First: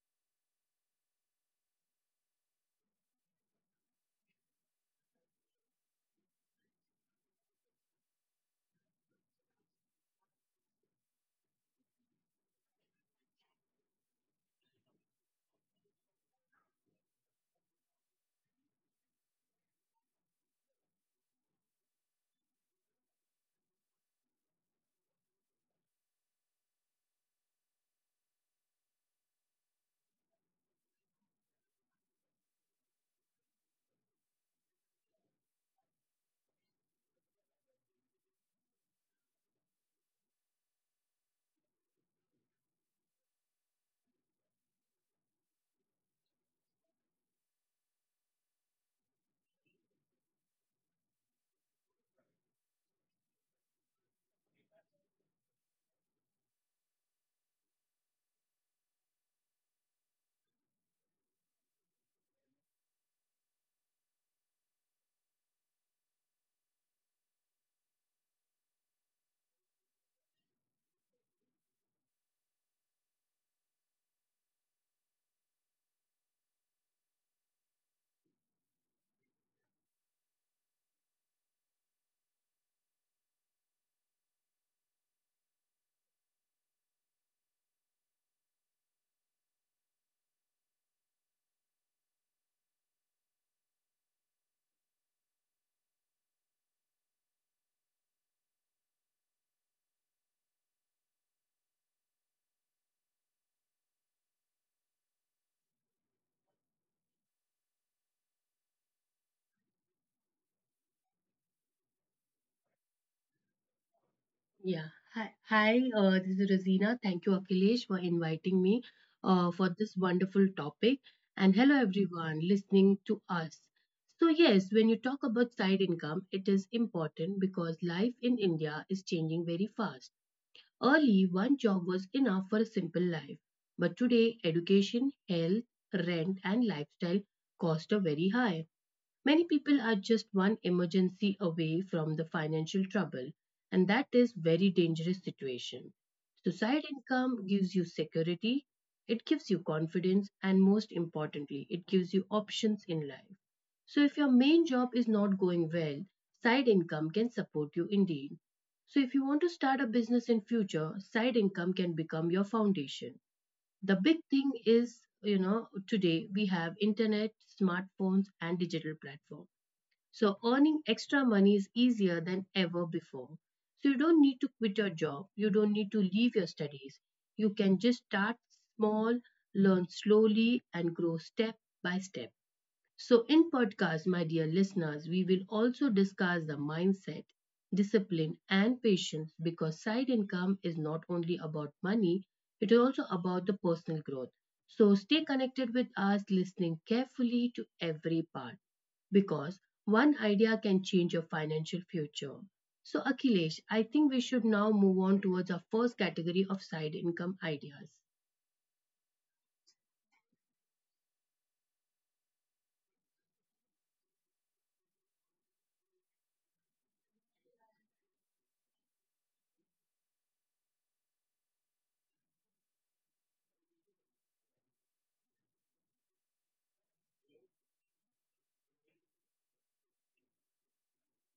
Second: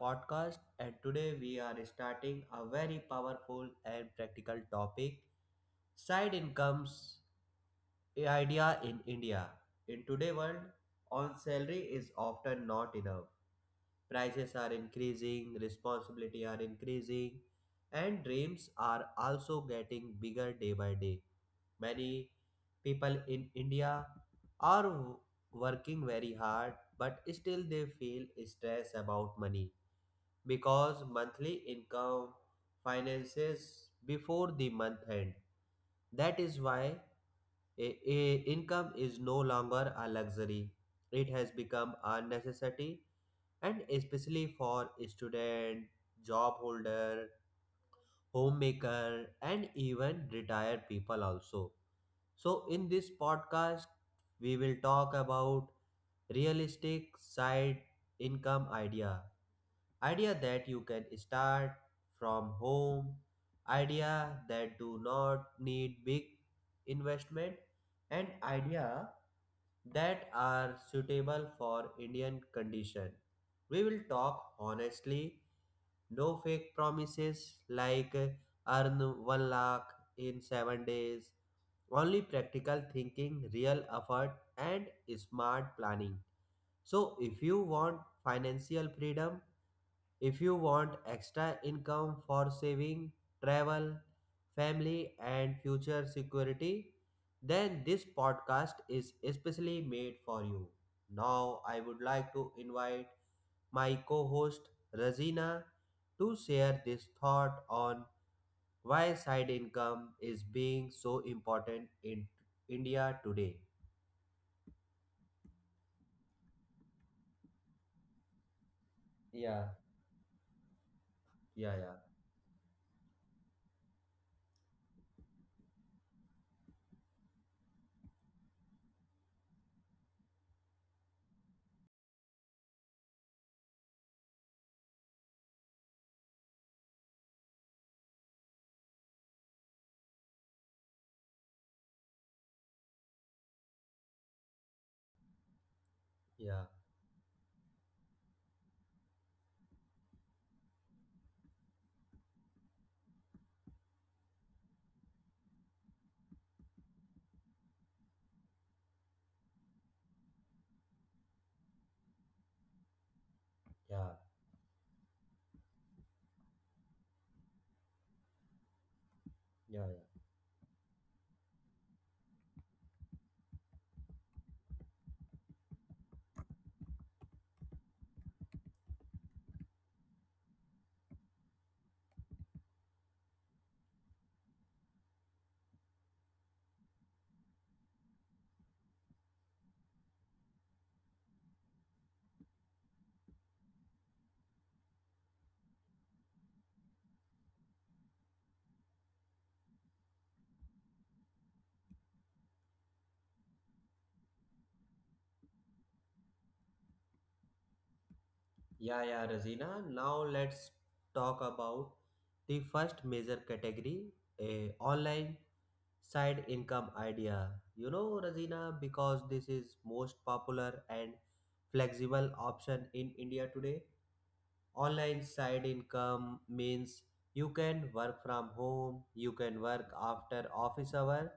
podcast. And today we are starting a very powerful and practical topic, side incomes idea in India. In today's world, on salary is often not enough. Prices are increasing, responsibility are increasing, and dreams are also getting bigger day by day. Many people in India are working very hard, but still they feel stress about money because monthly income finances before the month end. That is why a income is no longer a luxury. It has become a necessity and especially for student, job holder, homemaker and even retired people also. So, in this podcast, we will talk about realistic side income idea. Idea that you can start from home, idea that do not need big investment, and idea that are suitable for Indian condition. We will talk honestly, no fake promises like earn 1 lakh in 7 days. Only practical thinking, real effort, and smart planning. So, if you want financial freedom, if you want extra income for saving, travel, family, and future security, then this podcast is especially made for you. Now, I would like to invite my co host Razina to share this thought on why side income is being so important in India today. Yeah. Hi. This is Rosina. Thank you, Akhilesh, for inviting me for Yeah, this wonderful topic. And hello, yeah, yeah, everyone listening to us. So, yes, when you talk about side income, it is important because life in India is changing very fast. Early, one job was enough for a simple life. But today, education, health, rent, and lifestyle cost are very high. Many people are just one emergency away from the financial trouble, and that is very dangerous situation. So yeah, side income gives you security, it gives you confidence, and most importantly, it gives you options in life. So if your main job is not going well, side income can support you indeed. So if you want to start a business in future, side income can become your foundation. yeah, The big thing is, today we have internet, smartphones and digital platforms yeah. so earning extra money is easier than ever before. So you don't need to quit your job. You don't need to leave your studies. You can just start small, learn slowly, and grow step by step. So, in podcast, my dear listeners, we will also discuss the mindset, discipline, and patience because side income is not only about money, it is also about the personal growth. So, stay connected with us, listening carefully to every part because one idea can change your financial future. So, Akhilesh, I think we should now move on towards our first category of side income ideas. Yeah, yeah, Razina. Now let's talk about the first major category, a online side income idea. You know, Razina, because this is most popular and flexible option in India today. Online side income means you can work from home, you can work after office hour,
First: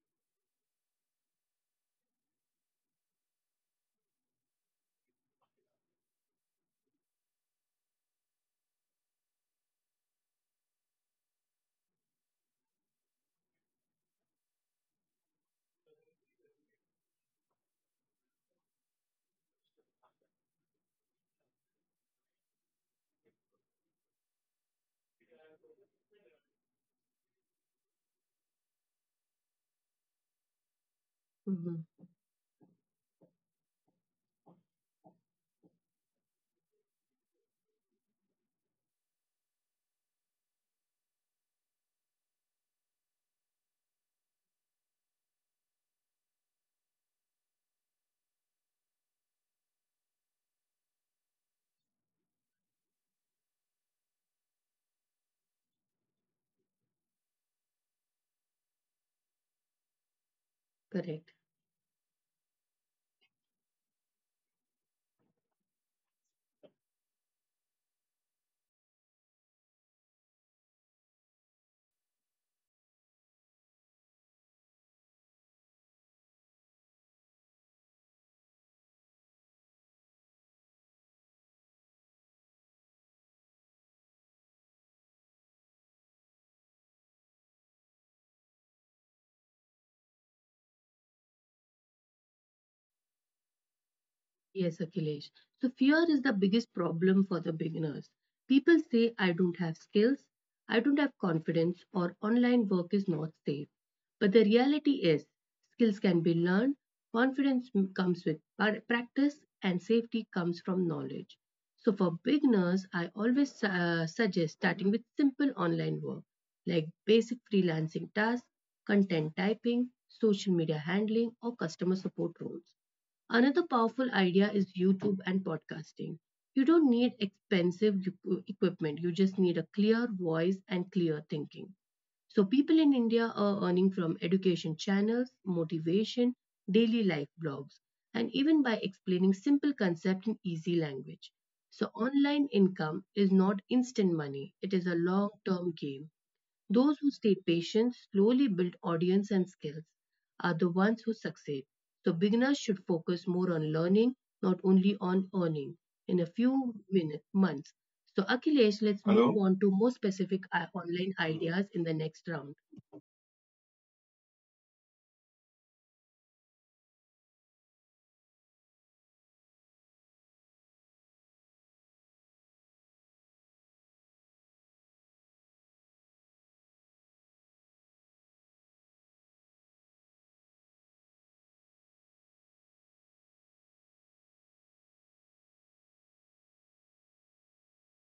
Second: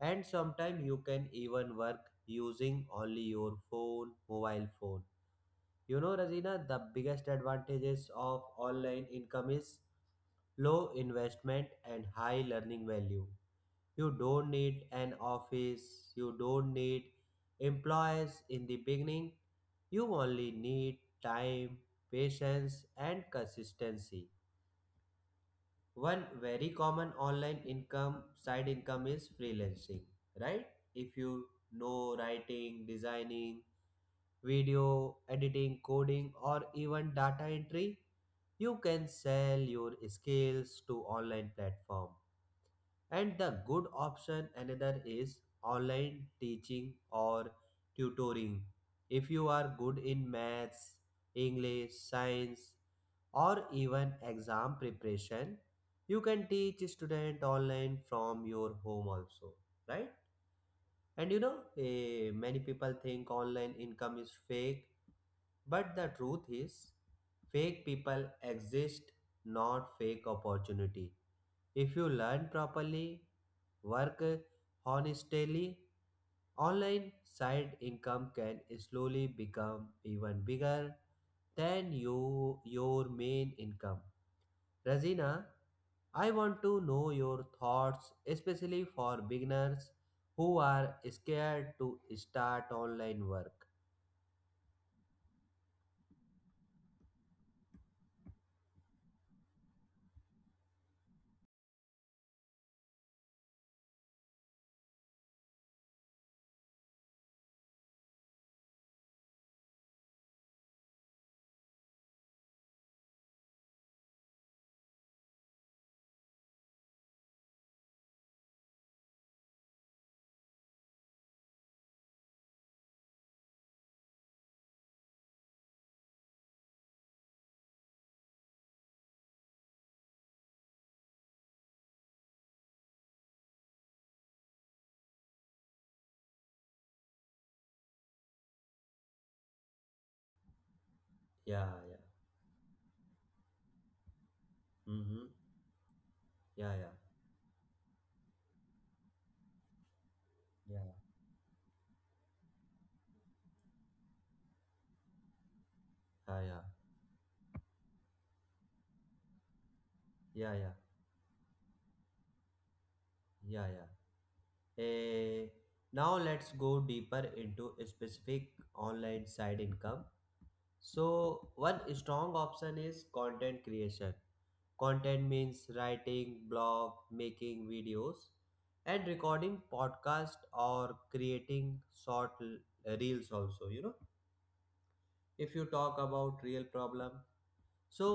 and sometimes you can even work using only your phone, mobile phone. You know, Razina, the biggest advantages of online income is low investment and high learning value. You don't need an office, you don't need employees in the beginning. You only need time, patience, and consistency. One very common online income side income is freelancing, right? If you Mhm. know writing, designing, video editing, coding, or even data entry. You can sell your skills to online platform. And the good option another is online teaching or tutoring. If you are good in maths, English, science, or even exam preparation, you can teach student online from your home also, right? And Correct. you know, many people think online income is fake, but the truth is, fake people exist, not fake opportunity. If you learn properly, work honestly, online side income can slowly become even bigger than you, your main income. Razina, I want to know your thoughts, especially for beginners who are scared to start online work. Yes, Akhilesh. So fear is the biggest problem for the beginners. People say, I don't have skills, I don't have confidence, or online work is not safe. But the reality is, skills can be learned, confidence comes with practice, and safety comes from knowledge. So for beginners, I always suggest starting with simple online work like basic freelancing tasks, content typing, social media handling, or customer support roles. Another powerful idea is YouTube and podcasting. You don't need expensive equipment, you just need a clear voice and clear thinking. So, people in India are earning from education channels, motivation, daily life blogs, and even by explaining simple concepts in easy language. Yeah, yeah. So, online income is not instant money, it is a Mm-hmm. long term game. Yeah, yeah. Those who stay patient, slowly build audience and skills, are the Yeah. ones who succeed. So beginners should focus more on learning, not only on earning in a Yeah, yeah. few minutes, months. So Akhilesh, let's Hello? Move on to more Yeah, specific yeah. Online ideas in the next round. Yeah, yeah. Eh, now let's go deeper into a specific online side income. So one strong option is content creation. Content means writing, blog, making videos, and recording podcast or creating short reels also. You know, if you talk about real problem, so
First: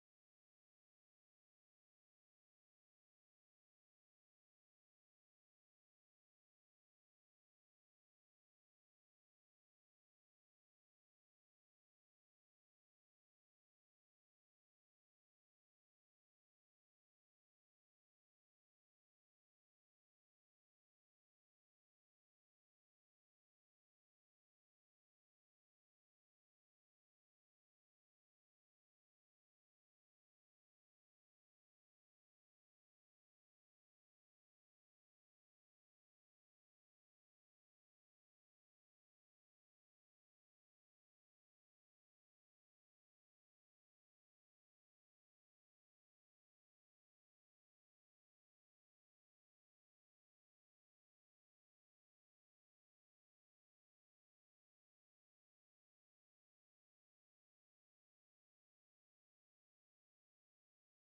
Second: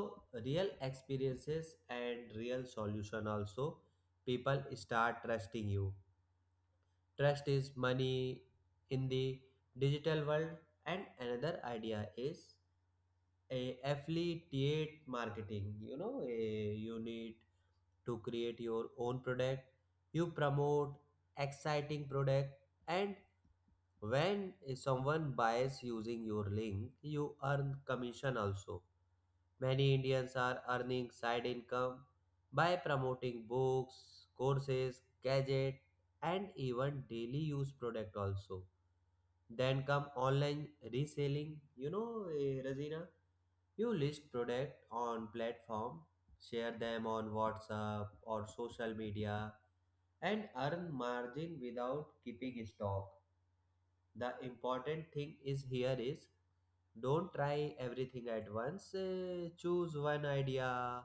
real experiences and real solution also, people start trusting you. Trust is money in the digital world. And another idea is a affiliate marketing. You know, you need to create your own product. You promote exciting product, and when someone buys using your link, you earn commission also. Many Indians are earning side income by promoting books, courses, gadget and even daily use product also. Then come online reselling. You know, Razina, you list product on platform, share them on WhatsApp or social media and earn margin without keeping stock. The important thing is here is don't try everything at once. Choose one idea,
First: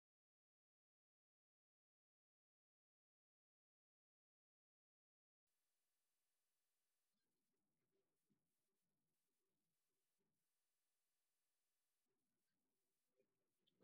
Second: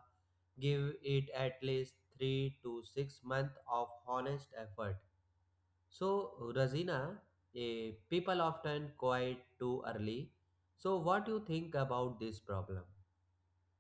give it at least 3 to 6 months of honest effort. So, Razina, people often quit too early. So, what do you think about this problem?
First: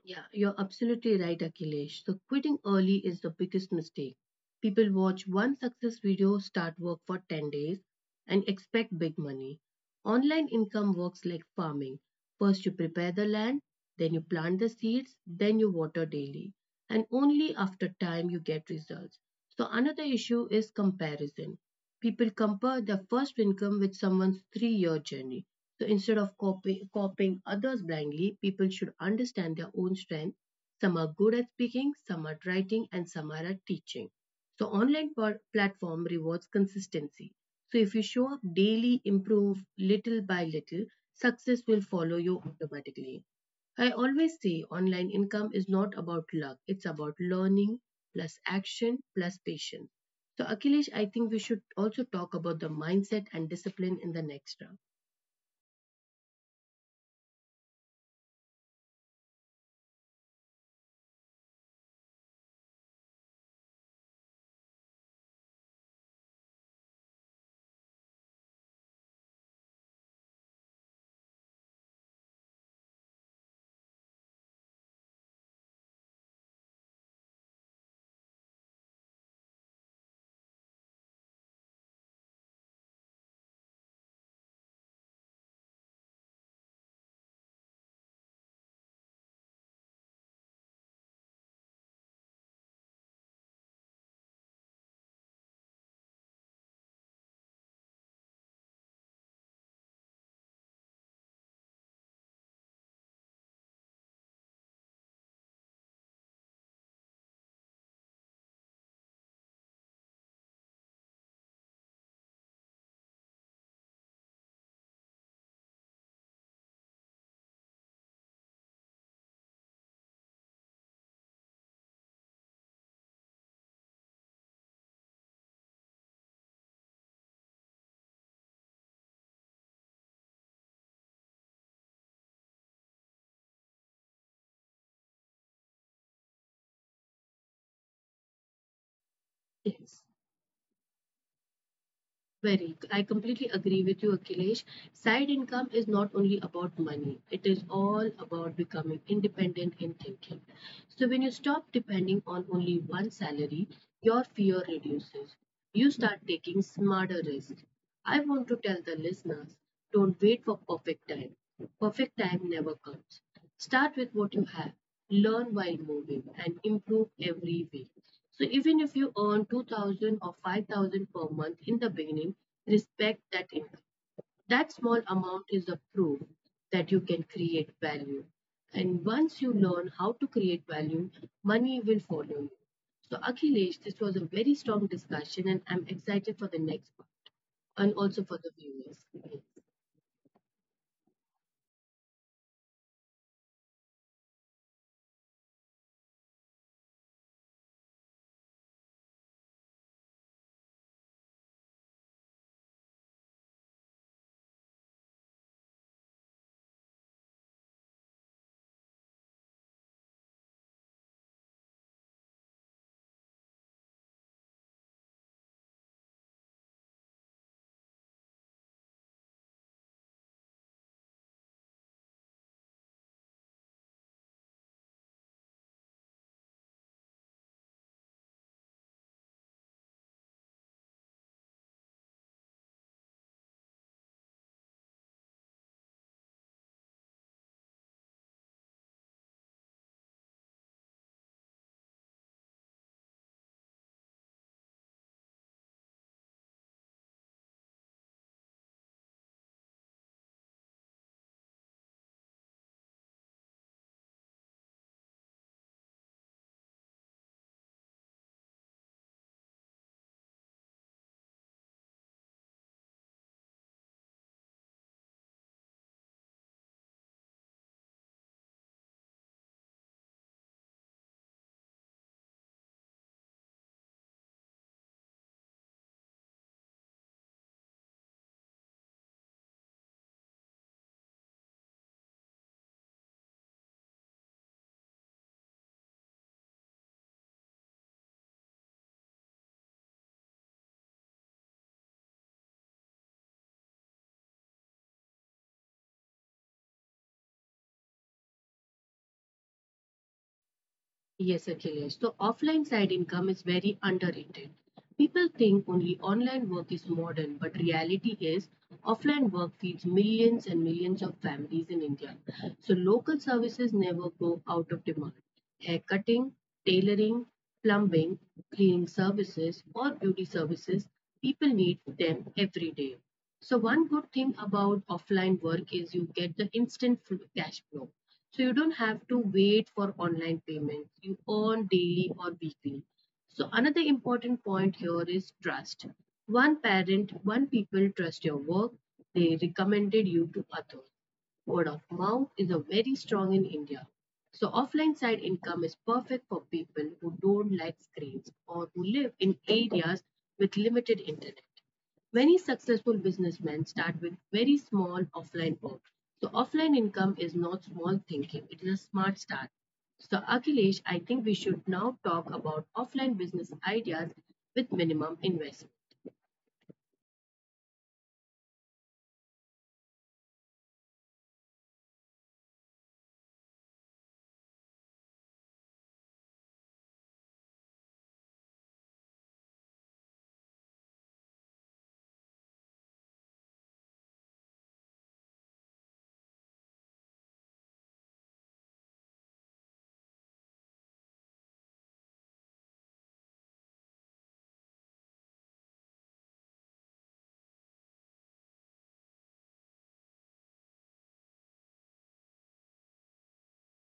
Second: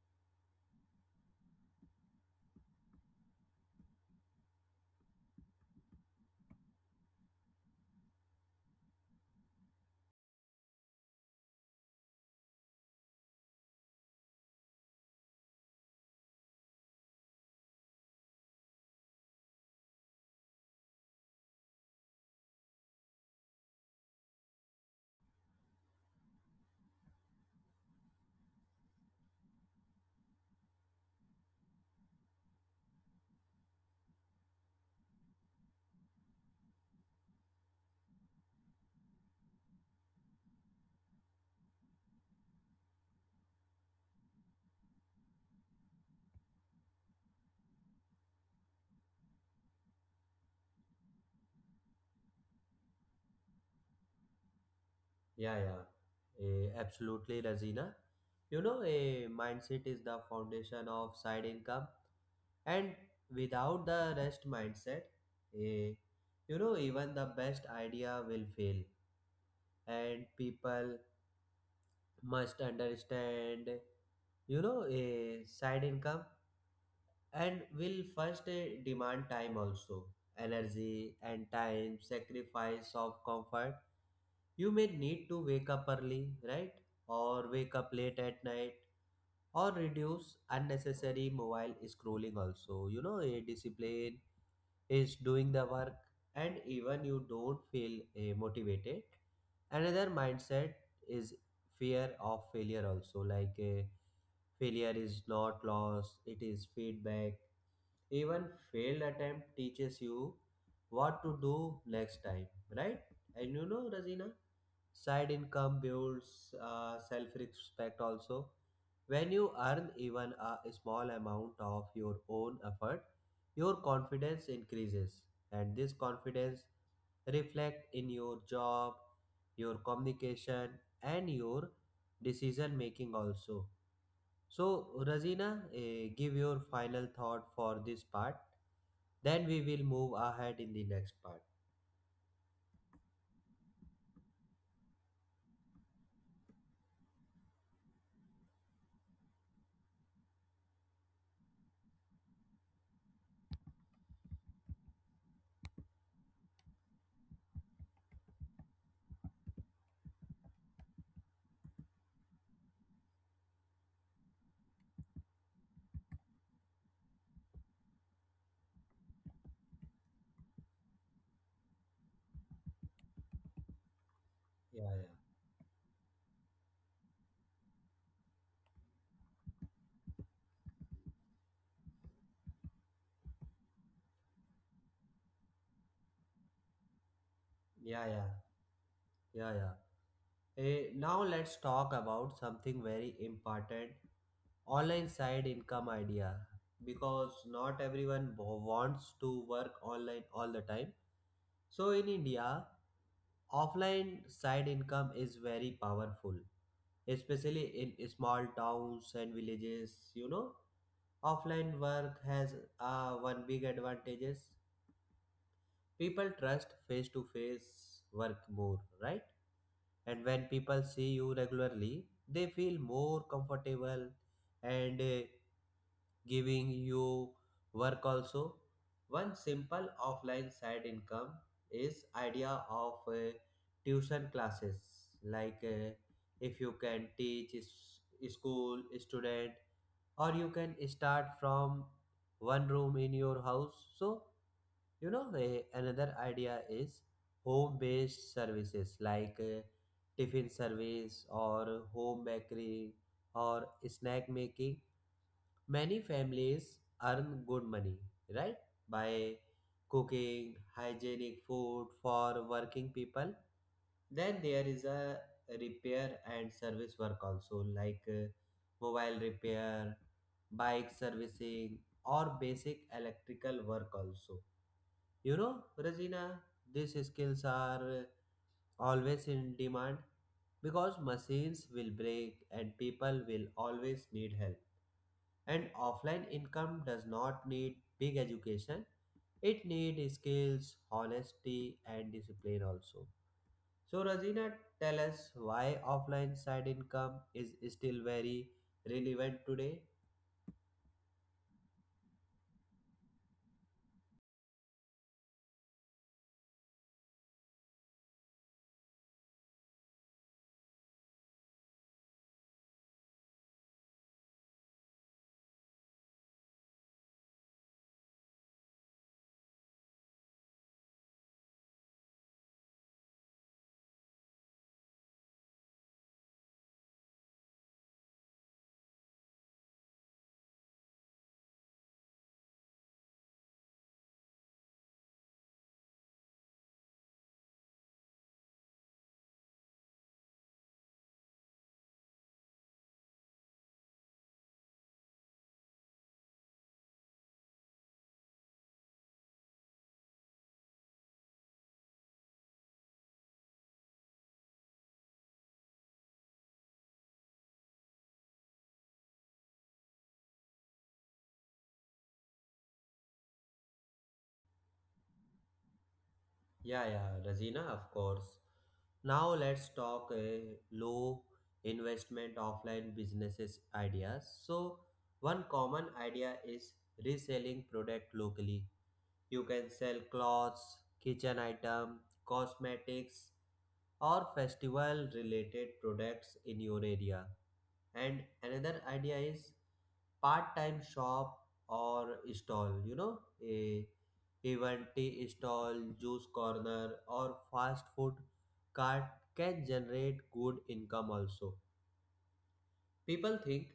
Yeah, you're absolutely right, Akhilesh. So quitting early is the biggest mistake. People watch one success video, start work for 10 days, and expect big money. Online income works like farming. First, you prepare the land, then, you plant the seeds, then, you water daily. And only after time you get results. So, another issue is comparison. People compare their first income with someone's 3-year journey. So, instead of copying others blindly, people should understand their own strength. Some are good at speaking, some are at writing, and some are at teaching. So online platform rewards consistency. So if you show up daily, improve little by little, success will follow you automatically. I always say online income is not about luck, it's about learning plus action plus patience. So Akhilesh, I think we should also talk about the mindset and discipline in the next round. Yeah, yeah, absolutely, Razina. You know, a mindset is the foundation of side income, and without the rest mindset, a even the best idea will fail, and people must understand, a side income, and will first demand time also, energy and time, sacrifice of comfort. You may need to wake up early, right? Or wake up late at night, or reduce unnecessary mobile scrolling also. You know, a discipline is doing the work, and even you don't feel motivated. Another mindset is fear of failure also, like failure is not loss, it is feedback. Even failed attempt teaches you what to do next time, right? And you know, Razina? Side income builds self respect also. When you earn even a small amount of your own effort, your confidence increases, and this confidence reflects in your job, your communication, and your decision making also. So, Razina, give your final thought for this part. Then we will Yes. move ahead in the next part. Very. I completely agree with you, Akhilesh. Side income is not only about money, it is all about becoming independent in thinking. So, when you stop depending on only one salary, your fear reduces. You start taking smarter risks. I want to tell the listeners don't wait for perfect time. Perfect time never comes. Start with what you have, learn while moving, and improve every week. So, even if you earn 2000 or 5000 per month in the beginning, respect that income. That Yeah, small yeah. amount is a proof that you can create value. And once you learn how to create value, money will follow you. So, Akhilesh, this was a very strong discussion, and I'm excited for the next part, and Yeah, also yeah, for the viewers. yeah, yeah. Now let's talk about something very important online side income idea, because not everyone wants to work online all the time. So in India, offline side income is very powerful, especially in small towns and villages. You know, offline work has one big advantages. People trust face to face work more, right? And when people see you regularly, they feel more comfortable and giving you work also. One simple offline side income is idea of tuition classes. Like, if you can teach school student, or you can start from one room in your house. So you know, another idea is home based services, like tiffin service or home bakery or snack making. Many families earn good money, right? By cooking hygienic food for working people. Then there is a repair and service work also, like mobile repair, bike servicing, or basic electrical work also. You know, Regina, these skills are always in demand because machines will break and people will always need help. And offline income does not need big education, it needs skills, honesty, and discipline also. So, Regina, tell us why offline side income is still very relevant today. Yes, Akhilesh. So offline side income is very underrated. People think only online work is modern, but reality is offline work feeds millions and millions of families in India. So local services never go out of demand: haircutting, tailoring, plumbing, cleaning services, or beauty services, people need them every day. So, one good thing about offline work is you get the instant cash flow. So, you don't have to wait for online payments, you earn daily or weekly. So, another important point here is trust. One parent, one people trust your work, they recommended you to others. Word of mouth is a very strong in India. So offline side income is perfect for people who don't like screens or who live in areas with limited internet. Many successful businessmen start with very small offline work. So offline income is not small thinking, it is a smart start. So Akhilesh, I think we should now talk about offline business ideas with minimum investment. Yeah, yeah, Razina, of course. Now let's talk a low investment offline businesses ideas. So one common idea is reselling product locally. You can sell clothes, kitchen item, cosmetics or festival related products in your area. And another idea is part-time shop or stall. You know, a even tea stall, juice corner, or fast food cart can generate good income also. People think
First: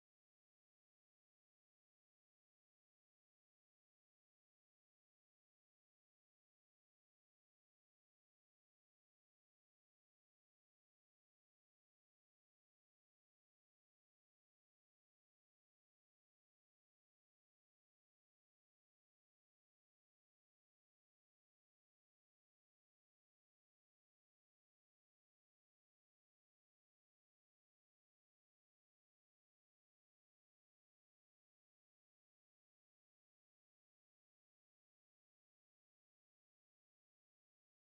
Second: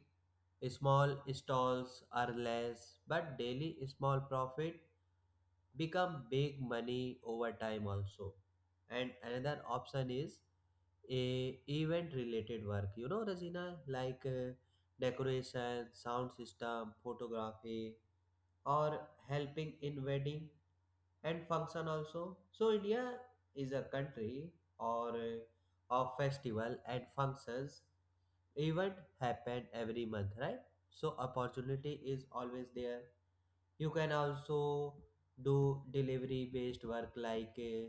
small stalls are less, but daily small profit become big money over time also. And another option is a event related work, you know Rajina, like decoration, sound system, photography, or helping in wedding and function also. So India is a country or of festival and functions. Event happen every month, right? So opportunity is always there. You can also do delivery based work, like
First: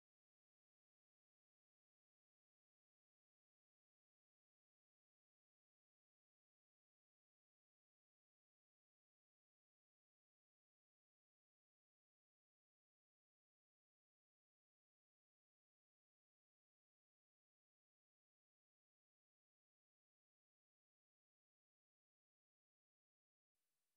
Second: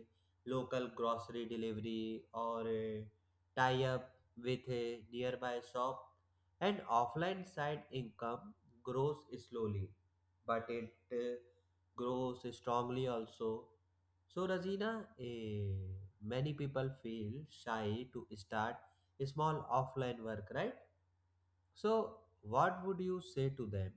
local grocery delivery, or tie up with a nearby shop. And offline side income grows slowly, but it grows strongly also. So, Razina, many people feel shy to start small offline work, right? So, what would you say to them?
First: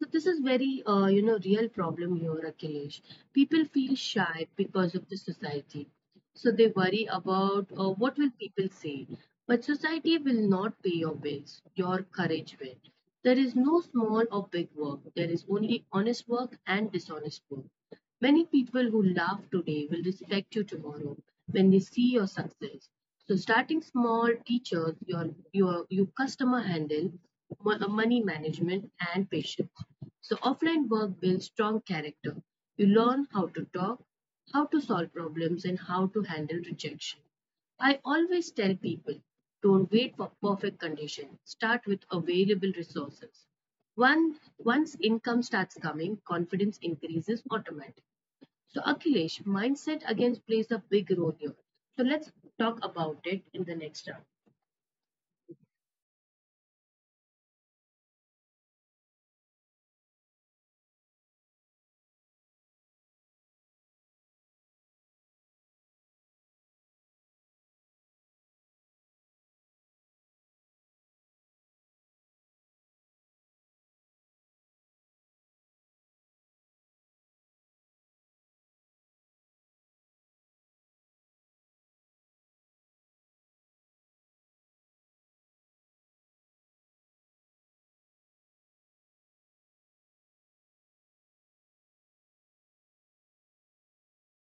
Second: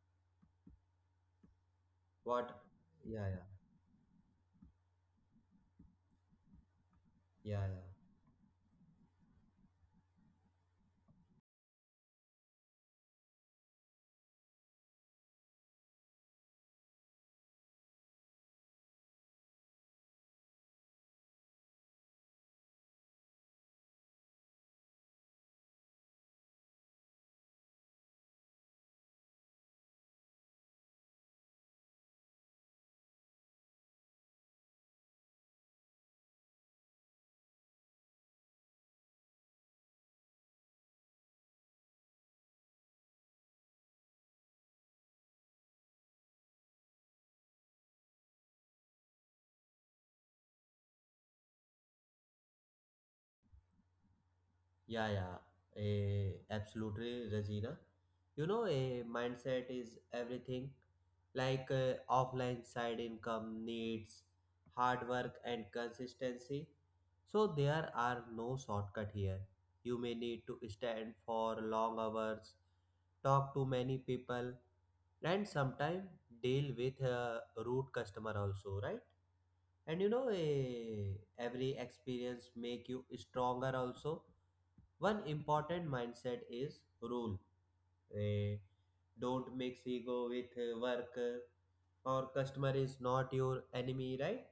So this is very, real problem here, What? Akhilesh. Yeah, People feel shy because of the society. So they worry yeah, yeah, about yeah. What will people say. But society will not pay your bills. Your courage will. There is no small or big work. There is only honest work and dishonest work. Many people who laugh today will respect you tomorrow when they see your success. So starting small teaches your customer handle, money management and patience. So offline work builds strong character. You learn how to talk, how to solve problems and how to handle rejection. I always tell people don't wait for perfect conditions. Start with available resources. Once income starts coming, confidence increases automatically. So, Akhilesh, mindset again plays a big role here. So, let's talk about it in the next round. Yeah, yeah, absolutely, Regina. You know, a mindset is everything. Like offline side income needs hard work and consistency. So there are no shortcut here. You may need to stand for long hours, talk to many people, and sometimes deal with a rude customer also, right? And you know, every experience make you stronger also. One important mindset is rule. Eh, don't mix ego with work or customer is not your enemy, right?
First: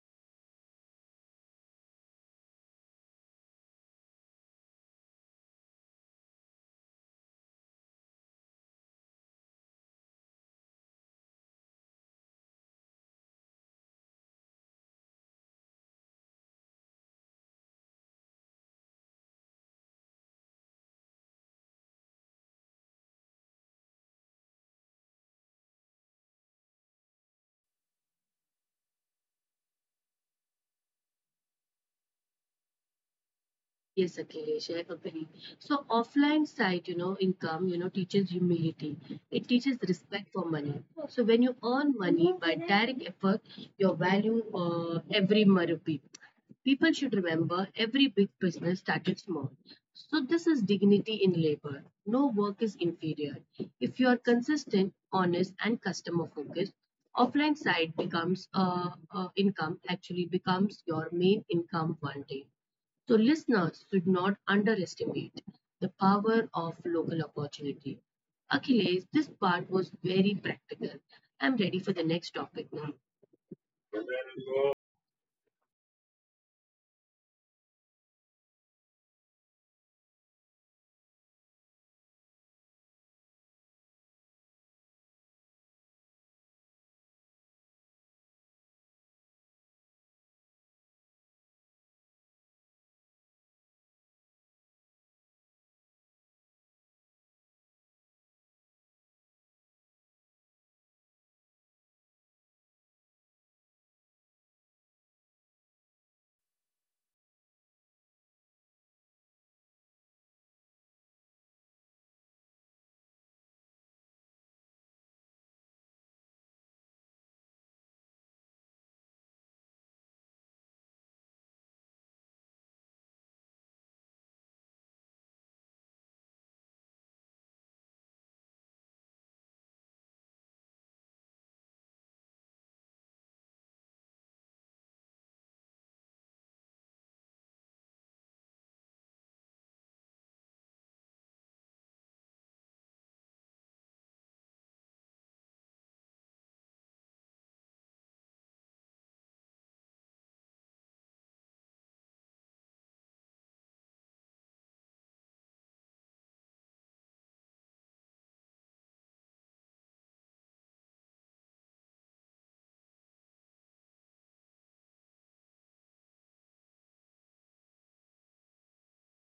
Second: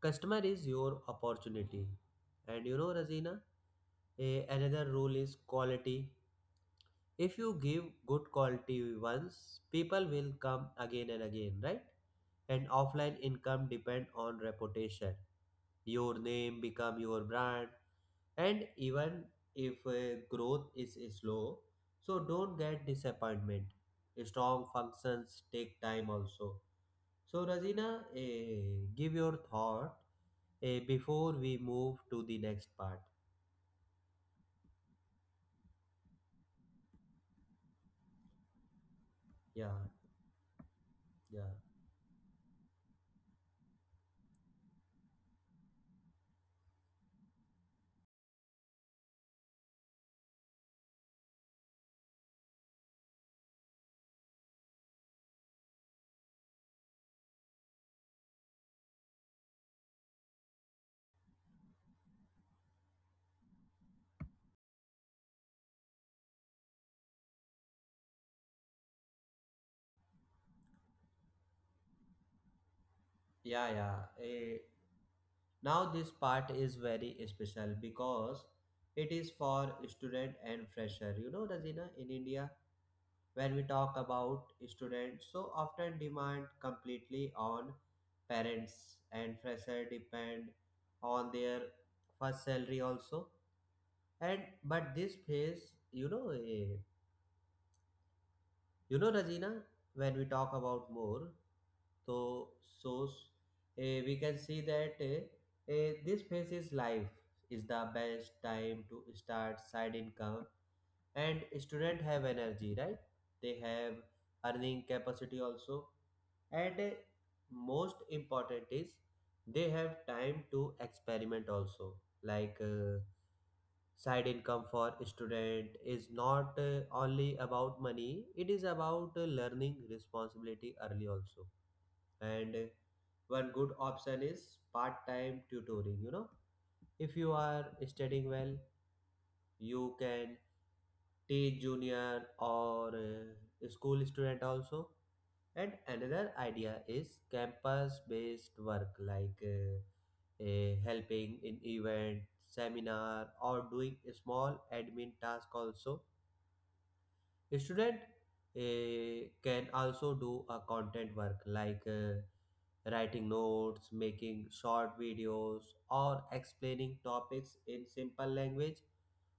Customer is your opportunity. And you know, Razina, another rule is quality. If you give good quality once, people will come again and again, right? And offline income depend on reputation. Your name become your brand. And even if growth is slow, so don't get disappointment. Strong functions take time also. So Razina, give your thought before we move to the next part. Yes, Akhilesh, I agree. So offline side income teaches humility. It Yeah, teaches respect for money. So when yeah, you earn money by direct effort, your value every rupee. People should remember every big business started small. So this is dignity in labor. No work is inferior. If you are consistent, honest, and customer focused, offline side becomes income actually becomes your main income one day. So, listeners should not underestimate the power of local opportunity. Achilles, this part was very practical. I'm ready for the next topic now. yeah, yeah. Now this part is very special because it is for student and fresher. You know, Razina, in India, when we talk about students so often demand completely on parents, and fresher depend on their first salary also. And but this phase, you know eh, you know Rajina, when we talk about more, so so we can see that this phase is life is the best time to start side income. And student have energy, right? They have earning capacity also. And most important is they have time to experiment also. Like side income for student is not only about money, it is about learning responsibility early also. And one good option is part-time tutoring, you know. If you are studying well, you can teach junior or school student also. And another idea is campus-based work, like helping in event, seminar, or doing a small admin task. Also, a student can also do a content work like writing notes, making short videos, or explaining topics in simple language.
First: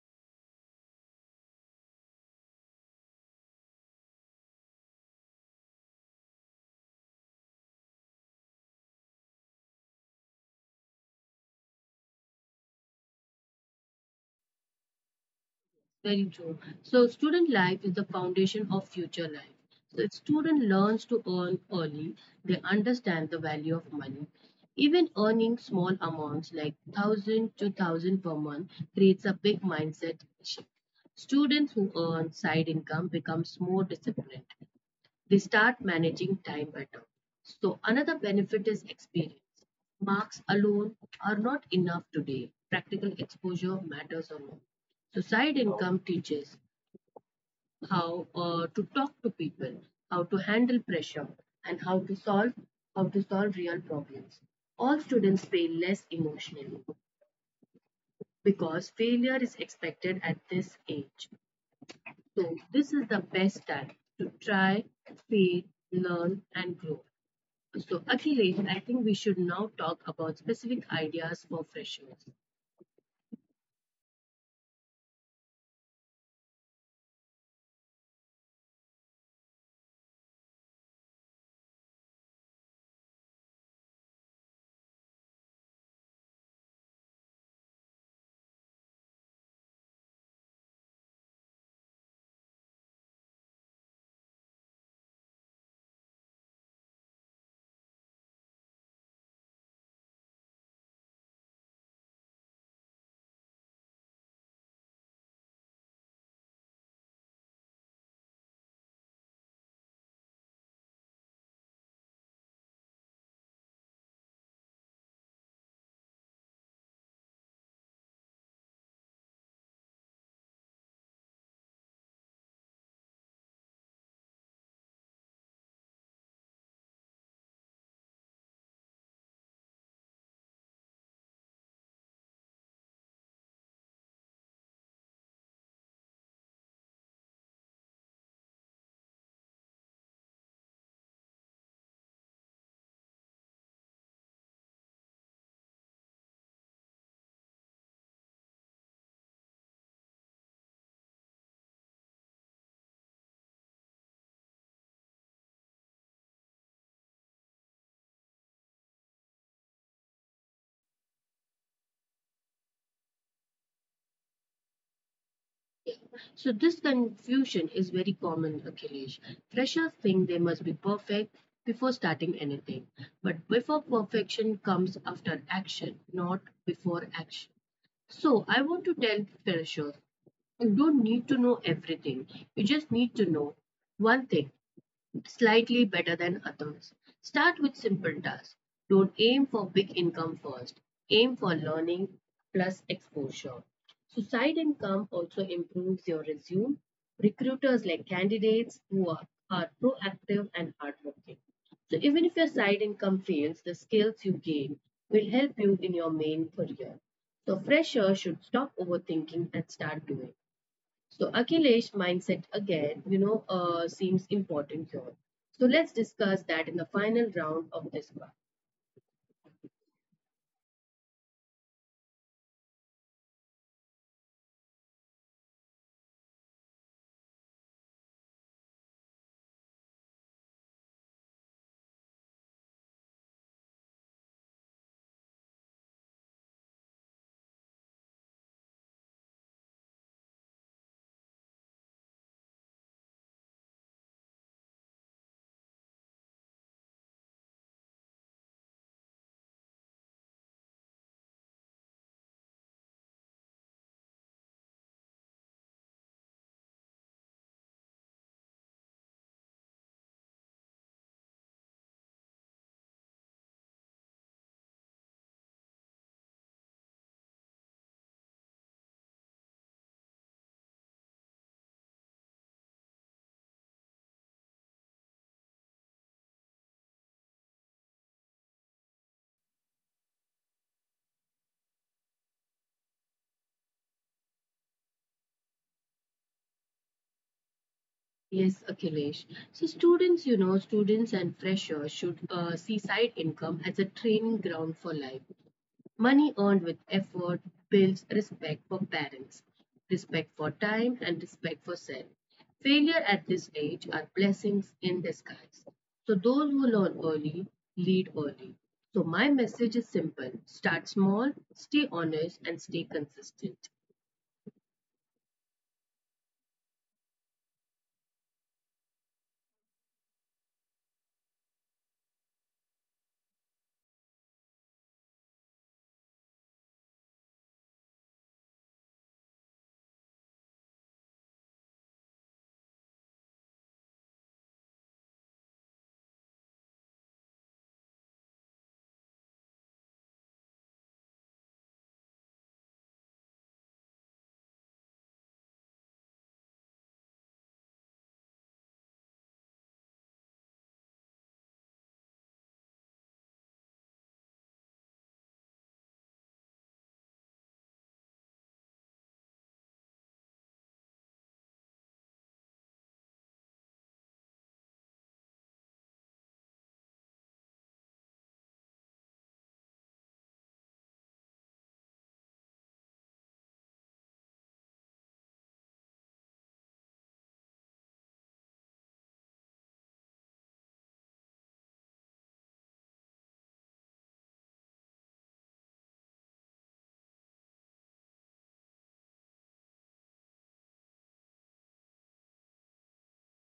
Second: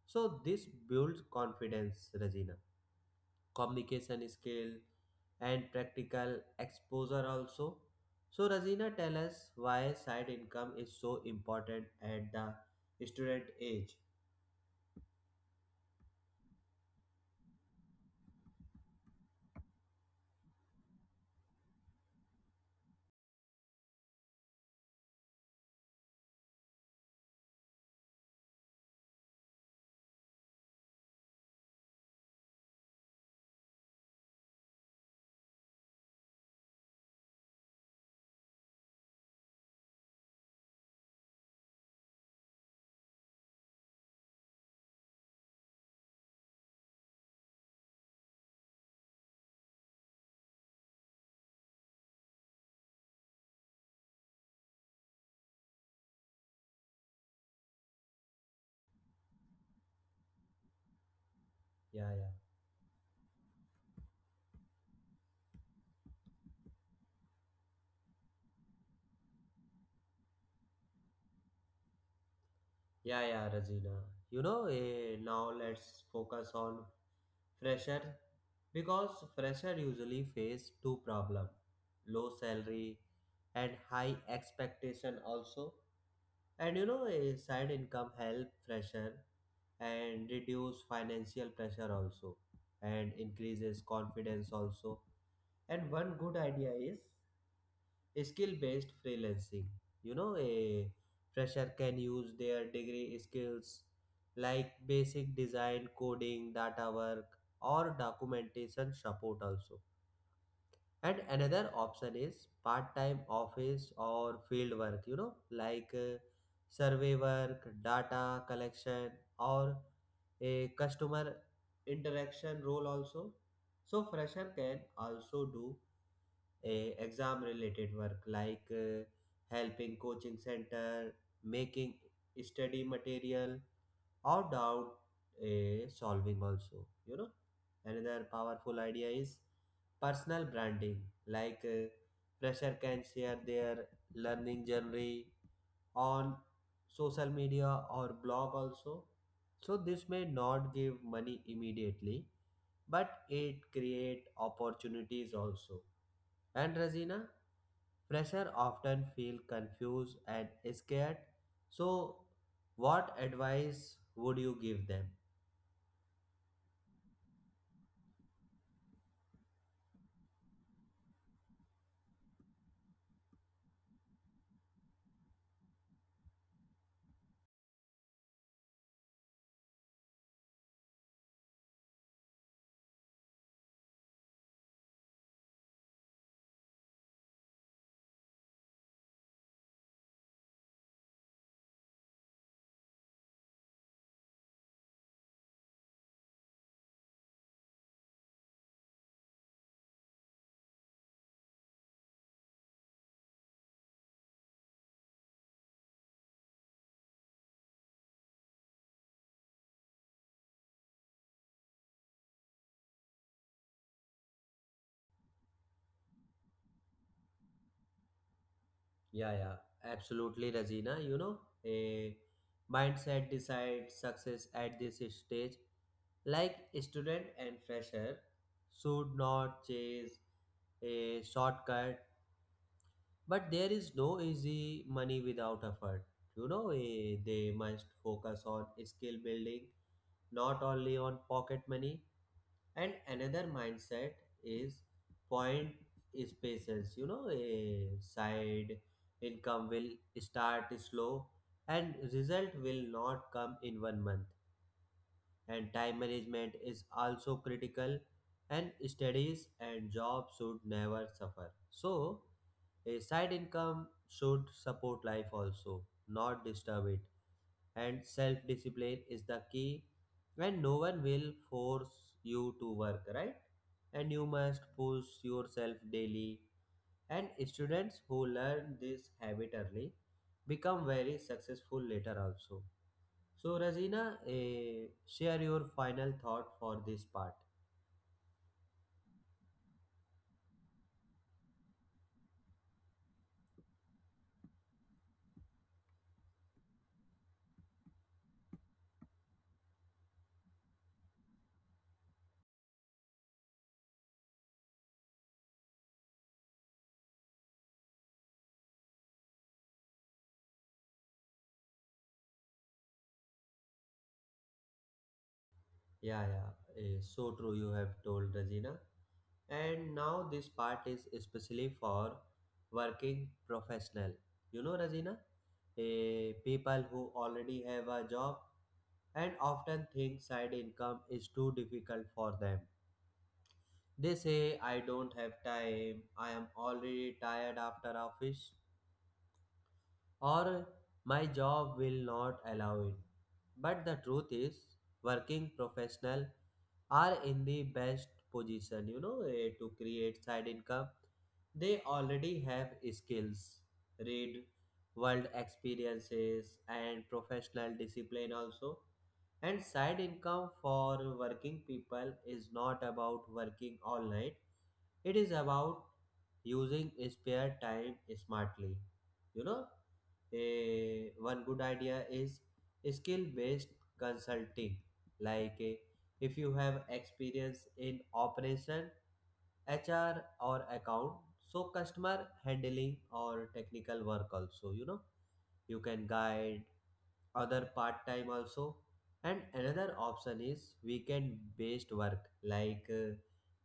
So this builds confidence, Regina, communication skill, and practical exposure also. So Razina, tell us why side income is so important at the student age. Very true. So, student life is the foundation of future life. So, if student learns to earn early, they understand the value of money. Even earning small amounts like 1000 to 1000 per month creates a big mindset shift. Students who earn side income becomes more disciplined. They start managing time better. So, another benefit is experience. Marks alone are not enough today. Practical exposure matters a lot. So, side income teaches how to talk to people, how to handle pressure, and how to solve real problems. All students fail less emotionally because failure is expected at this age. Yeah, yeah. So, this is the best time to try, fail, learn, and grow. So, Akhilesh, I think we should now talk about specific ideas for freshers. Yeah, yeah, Razina. Now let's focus on fresher because fresher usually face two problem, low salary, and high expectation also. A side income help pressure and reduce financial pressure also, and increases confidence also. And one good idea is skill based freelancing. A fresher can use their degree skills like basic design, coding, data work, or documentation support also. And another option is part-time office or field work, like survey work, data collection, or a customer interaction role also. So fresher can also do a exam related work, like helping coaching center, making study material, or doubt a solving also you know Another powerful idea is personal branding, like fresher can share their learning journey on social media or blog also. So this may not give money immediately, but it create opportunities also. And Razina, fresher often feel confused and scared. So, what advice would you give them? So, this confusion is very common, Akhilesh. Freshers think they must be perfect before starting anything, but before perfection comes after action, not before action. So, I want to tell freshers you don't need to know everything, you just need to know one thing slightly better than others. Start with simple tasks. Don't aim for big income first. Aim for learning plus exposure. So side income also improves your resume. Recruiters like candidates who are proactive and hardworking. So even if your side income fails, the skills you gain will help you in your main career. So freshers should stop overthinking and start doing. So Akhilesh mindset again, seems important here. So let's discuss that in the final round of this part. Yeah, yeah, absolutely, Razina. A mindset decides success at this stage. Like student and fresher should not chase a shortcut, but there is no easy money without effort. They must focus on skill building, not only on pocket money. And another mindset is point spaces. A side income will start slow, and result will not come in 1 month. And time management is also critical, and studies and job should never suffer. So a side income should support life also, not disturb it. And self discipline is the key, and no one will force you to work, right? And you must push yourself daily, and students who learn this habit early become very successful later also. So Razina, share your final thought for this part. Yes, Akhilesh. So students and freshers should see side income as a training ground for life. Money earned with effort builds respect for parents, respect for time, and respect for self. Failure at this age are blessings in disguise. So, those who learn early lead early. So, my message is simple start small, stay honest, and stay consistent. Yeah, yeah, so true you have told Regina. And now this part is especially for working professional. Regina, people who already have a job and often think side income is too difficult for them. They say, I don't have time, I am already tired after office, or my job will not allow it. But the truth is, working professionals are in the best position, to create side income. They already have skills, read world experiences, and professional discipline also. And side income for working people is not about working all night. It is about using spare time smartly. You know, One good idea is skill based consulting. Like if you have experience in operation, HR, or account, so customer handling or technical work also, you can guide other part time also. And another option is weekend based work, like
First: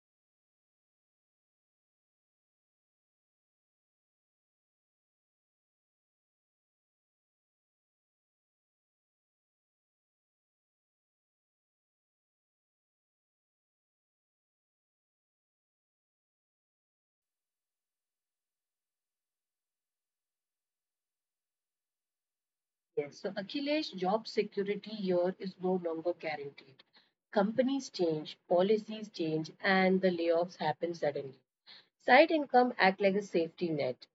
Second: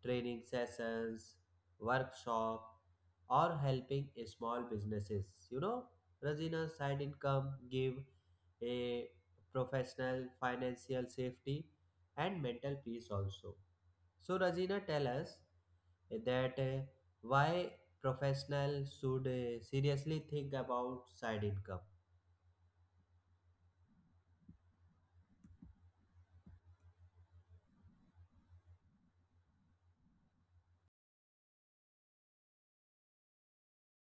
training sessions, workshop, or helping small businesses you know Rajina, side income give a professional financial safety and mental peace also. So Rajina, tell us that why professional should seriously think about side income. Yes, so Akhilesh, job security here is no longer guaranteed. Companies change, policies change, and the layoffs happen suddenly. Side income act like a safety net.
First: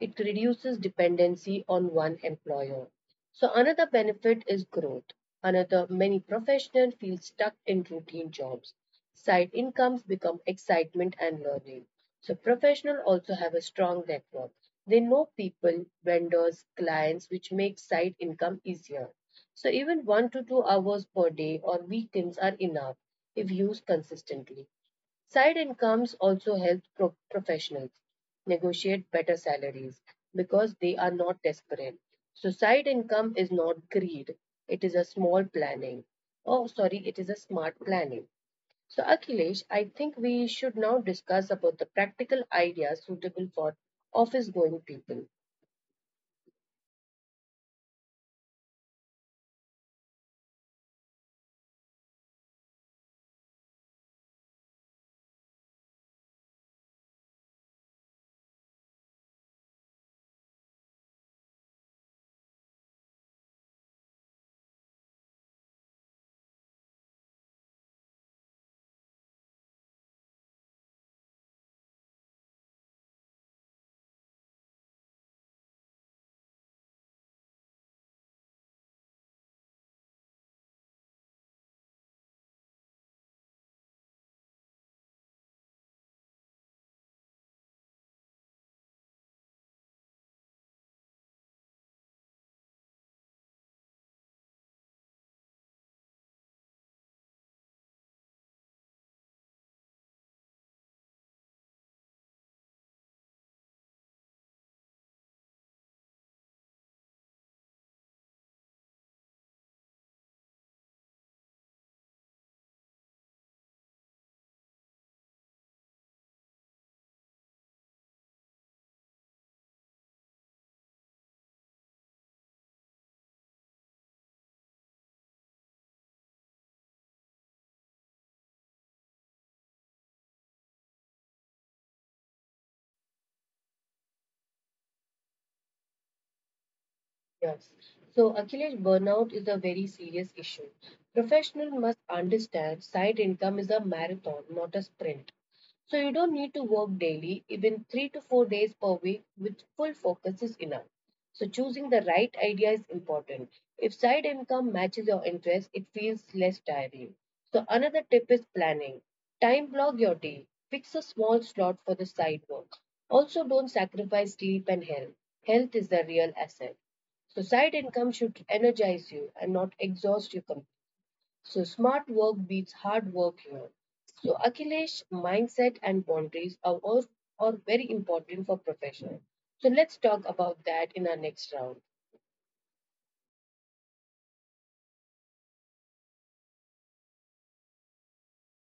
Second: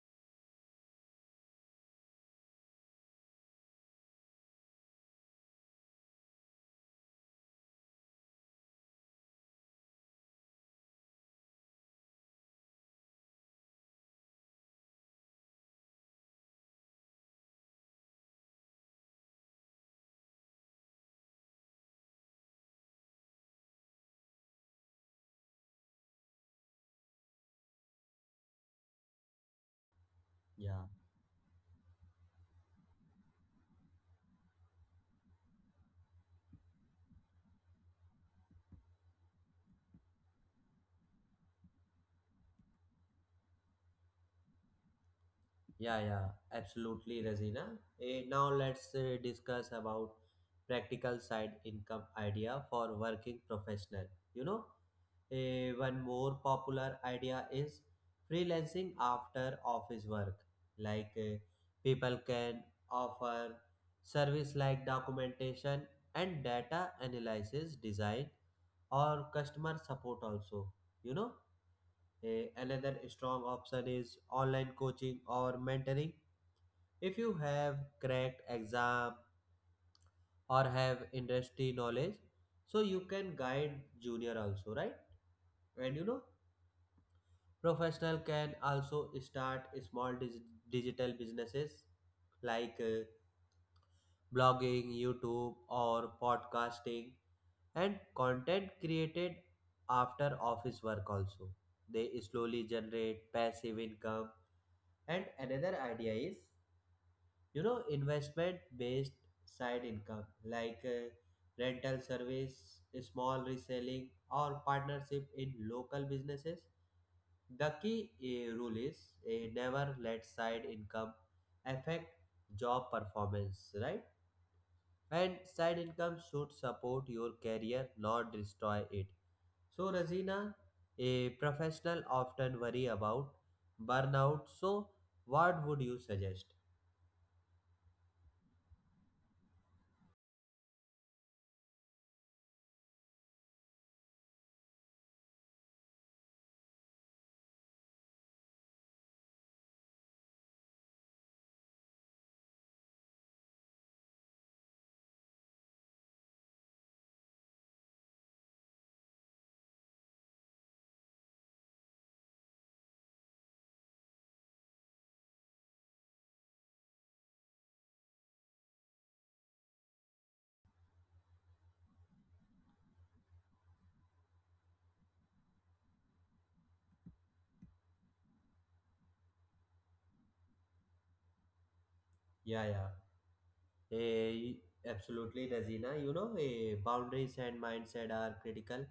It reduces dependency on one employer. So another benefit is growth. Another many professionals feel stuck in routine jobs. Side incomes become excitement and learning. So professionals also have a strong network. They know people, vendors, clients, which makes side income easier. So even 1 to 2 hours per day or weekends are enough if used consistently. Side incomes also help professionals negotiate better salaries because Yeah. they are not desperate. So, side income is not greed, it is a small planning. Oh, sorry, it is a smart planning. So, Akhilesh, I think we should now discuss about the practical ideas suitable for office going people. Yeah, yeah, absolutely, Razina. Now let's discuss about practical side income idea for working professional. You know, One more popular idea is freelancing after office work. Like people can offer service like documentation and data analysis, design, or customer support also. You know, Another strong option is online coaching or mentoring, if you have cracked exam or have industry knowledge, so you can guide junior also, right? And professional can also start small digital businesses, like blogging, YouTube, or podcasting, and content created after office work also, they slowly generate passive income. And another idea is investment based side income, like rental service, small reselling, or partnership in local businesses. The key rule is, never let side income affect job performance, right? And side income should support your career, not destroy it. So Razina, a professional often worry about burnout, so what would you suggest? Yes. So Akhilesh, burnout is a very serious issue. Professionals must understand side income is a marathon, not a sprint. So you don't need to work daily, even 3 to 4 days per week with full focus is enough. So choosing the right idea is important. If side income matches your interest, it feels less tiring. So another tip is planning. Time block your day. Fix a small slot for the side work. Also don't sacrifice sleep and health. Health is the real asset. So side income should energize you and not exhaust you. So smart work beats hard work here. So Akhilesh, mindset and boundaries are, all, are very important for professionals. So let's talk about that in our next round. Yeah, yeah. Eh, Absolutely, Razina. Boundaries and mindset are critical,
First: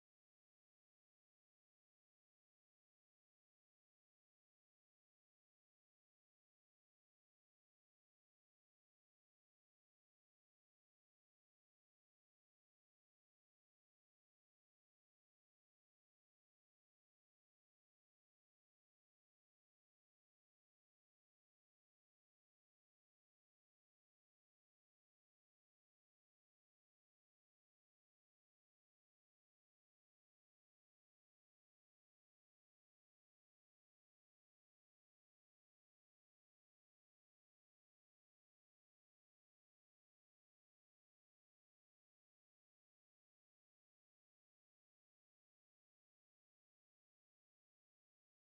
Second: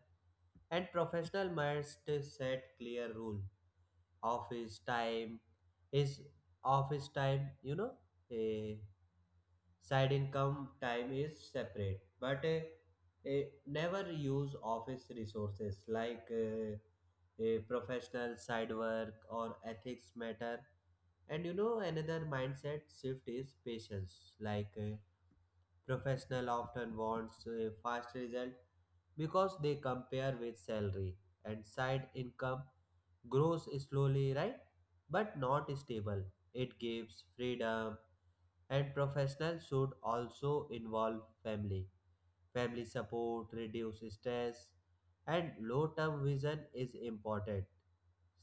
and professional must set clear rule. Office time is office time. Eh, Side income time is separate, but never use office resources, like professional side work or ethics matter. Another mindset shift is patience, like, professional often wants a fast result, because they compare with salary, and side income grows slowly, right? But not stable. It gives freedom, and professional should also involve family. Family support, reduce stress, and long-term vision is important.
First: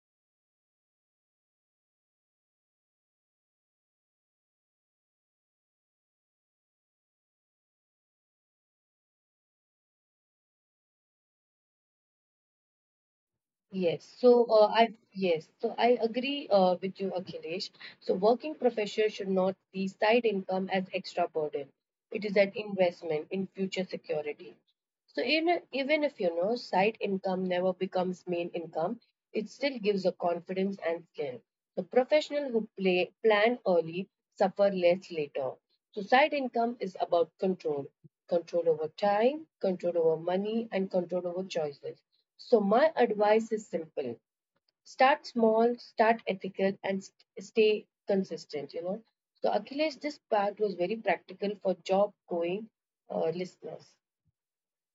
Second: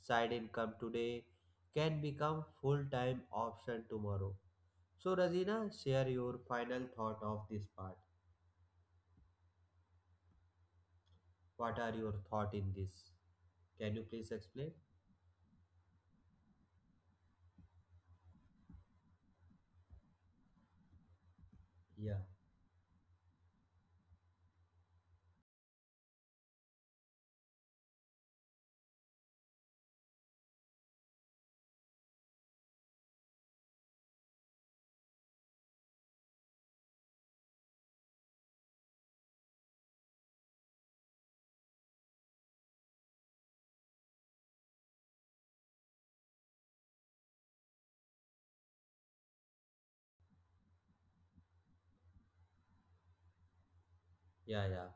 Side income today can become full-time option tomorrow. So, Razina, share your final thought of this part. What are your thought in this? Can Yes, you please so uh, explain? I yes, so I agree with you, Akhilesh. So working professionals should not see side income as extra burden. Yeah, It is an investment in future security. So in, even if you know side income never becomes main income, it still gives a confidence and skill. The professional who play plan early suffer less later. So side income is about control, control over time, control over money, and control over choices. So my advice is simple. Start small, start ethical, and stay consistent, you know. So Akhilesh, this part was very practical for job going listeners. yeah, yeah.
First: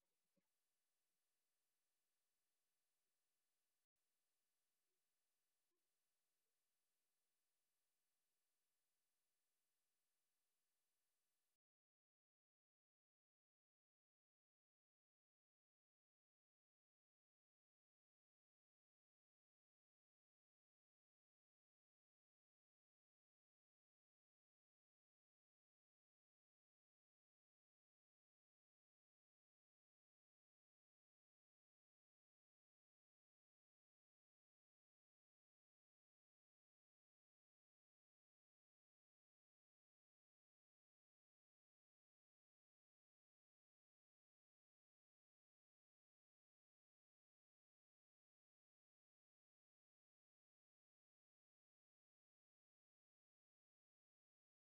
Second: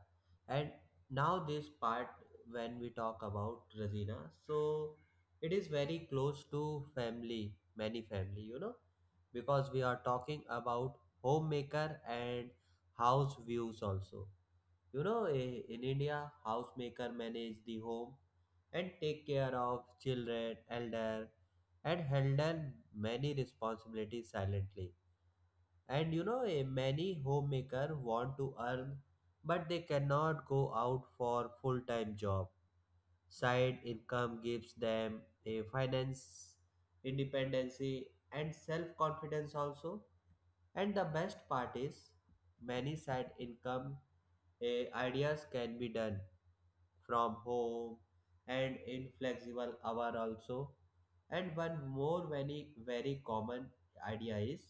And now this part, when we talk about Razina, so it is very close to family, many family, because we are talking about homemaker and house views also. In India, housemaker manage the home and take care of children, elder, and handle many responsibilities silently. And you know, a many homemaker want to earn, but they cannot go out for full-time job. Side income gives them a finance independency and self-confidence also. And the best part is, many side income ideas can be done from home and inflexible hour also. And one more very very common idea is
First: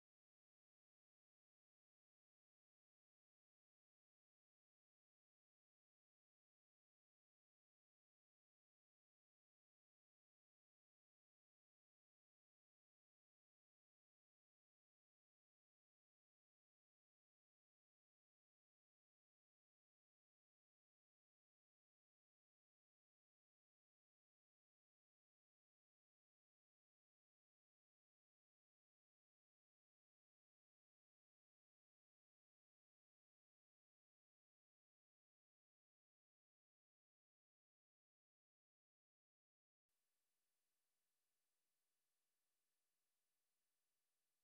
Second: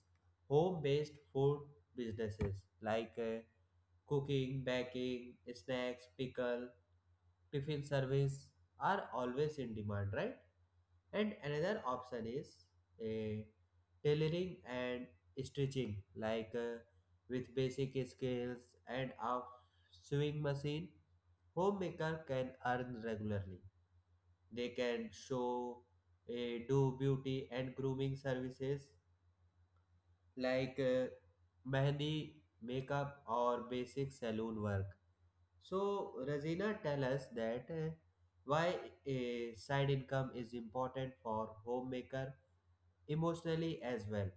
home based food businesses, like cooking, baking, snacks, pickle, tiffin service are always in demand, right? And another option is a tailoring and stitching, like with basic skills and a sewing machine, homemaker can earn regularly. They can show, do beauty and grooming services, like mehndi, makeup, or basic saloon work. So, Razina, tell us that why a side income is important for homemaker emotionally as well.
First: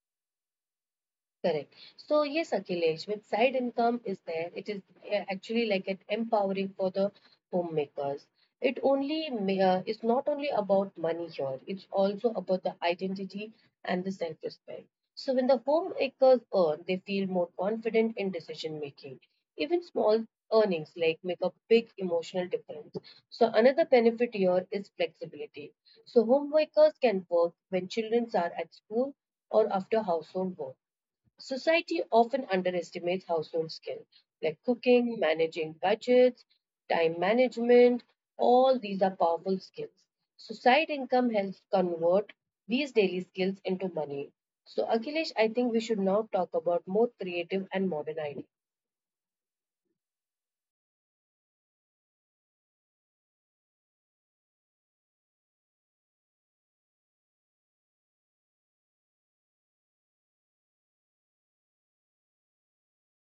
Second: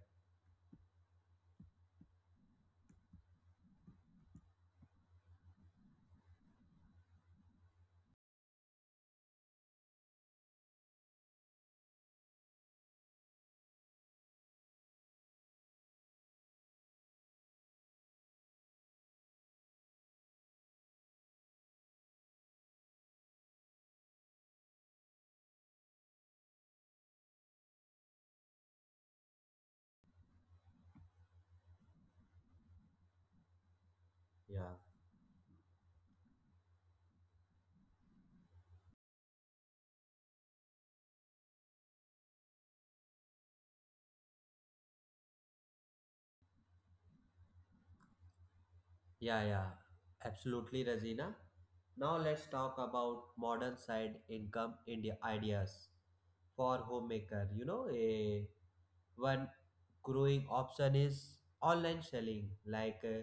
Correct. So yes, Akhilesh, with side income is there, it is actually like an empowering for the homemakers. It It's not only about money here; it's also about the identity and the self-respect. So when the homemakers earn, they feel more confident in decision making. Even small earnings like make a big emotional difference. So another benefit here is flexibility. So homemakers can work when children are at school or after household work. Society often underestimates household skills like Yeah, cooking, managing budgets, time management. All these are powerful skills. So side income helps convert these daily skills into money. So Akhilesh, I think we should now talk about more creative and modern ideas. yeah, yeah, absolutely, Razina. Now let's talk about modern side income India ideas for homemaker. You know, a One growing option is online selling, like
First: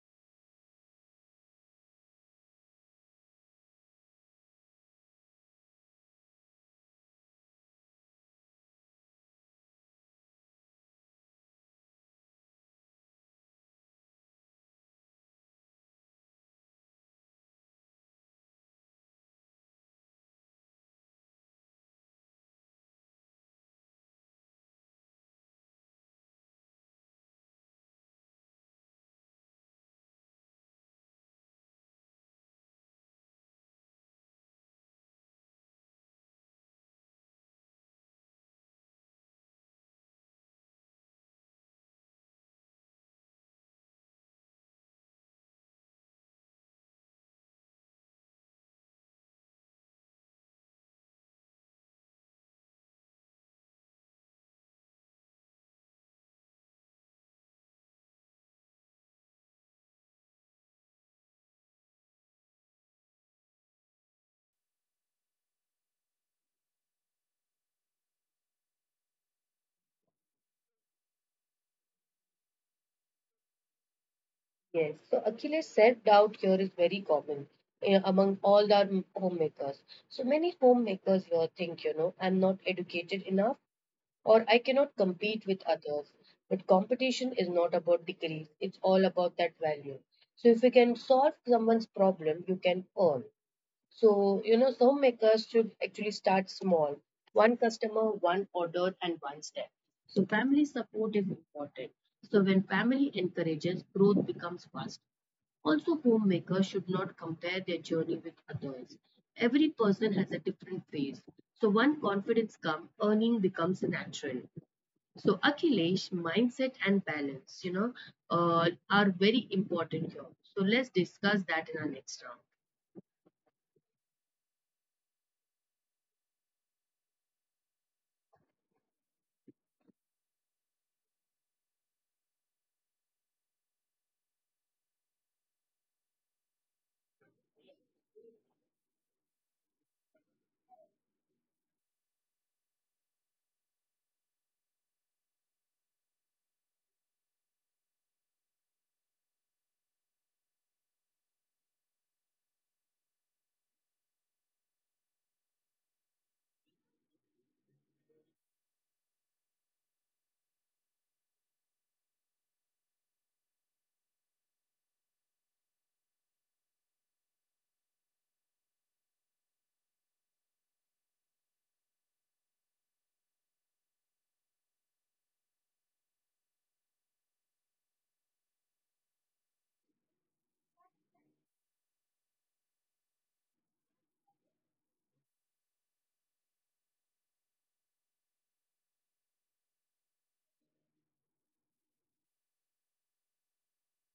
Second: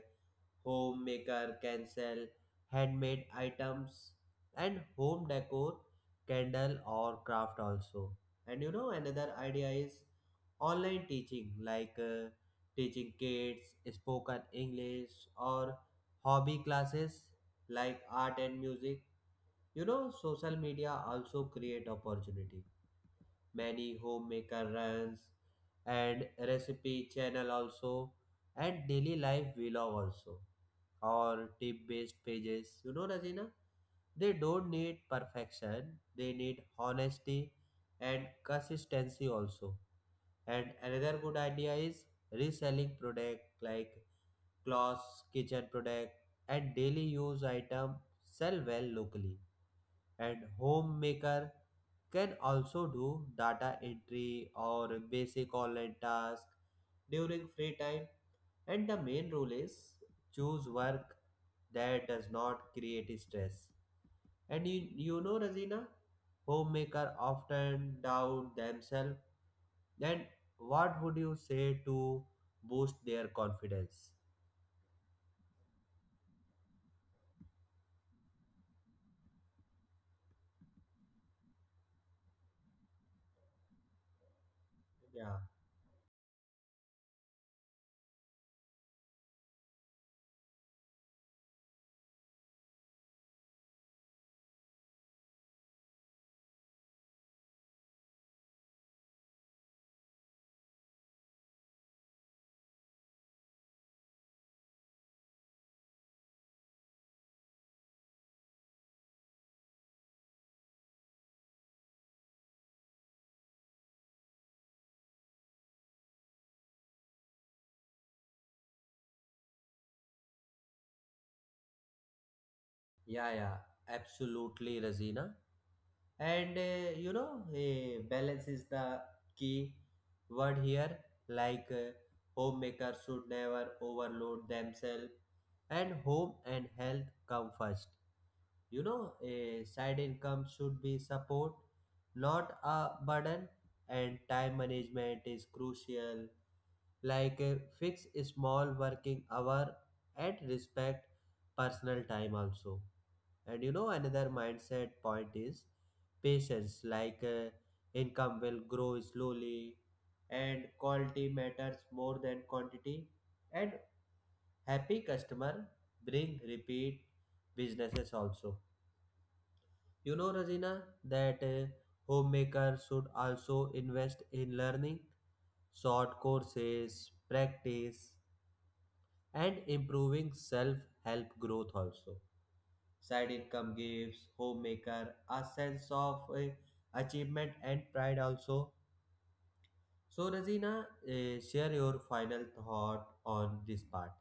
homemaker can sell handmade items and home decor, candle, or craft also. And another idea is online teaching, like teaching kids spoken English, or hobby classes like art and music. Social media also create opportunity, many homemaker runs and recipe channel also, and daily life vlog also, or tip based pages. Rajina, they don't need perfection, they need honesty and consistency also. And another good idea is reselling product, like clothes, kitchen product, and daily use item sell well locally. And homemaker can also do data entry or basic online tasks during free time. And the main rule is, choose work that does not create stress. And Razina, homemaker often doubt themselves, then what would you say to boost their confidence? Yes. So Akhilesh, self-doubt here is very common among all our homemakers. So many homemakers here think, you know, I'm not educated enough or I cannot Yeah, compete with others. But competition is not about degrees, it's all about that value. So if you can solve someone's problem, you can earn. So, you know, some makers should actually start small one customer, one order, and one step. So, family support is important. So, when family encourages, growth becomes fast. Also, homemakers should not compare their journey with others. Every person has a different phase. So, one confidence comes, earning becomes natural. So Akhilesh, mindset and balance, you know, are very important here. So let's discuss that in our next round. yeah. Yeah, absolutely, Razina. And balance is the key word here, like homemakers should never overload themselves. And home and health come first. You know a side income should be support, not a burden. And time management is crucial, like fix small working hour and respect personal time also. And another mindset point is patience, like income will grow slowly, and quality matters more than quantity. And happy customer bring repeat businesses also. Rajina, that homemakers should also invest in learning short courses, practice, and improving self help growth also. Side income gives homemaker a sense of achievement and pride also. So Razina, share your final thought on this part.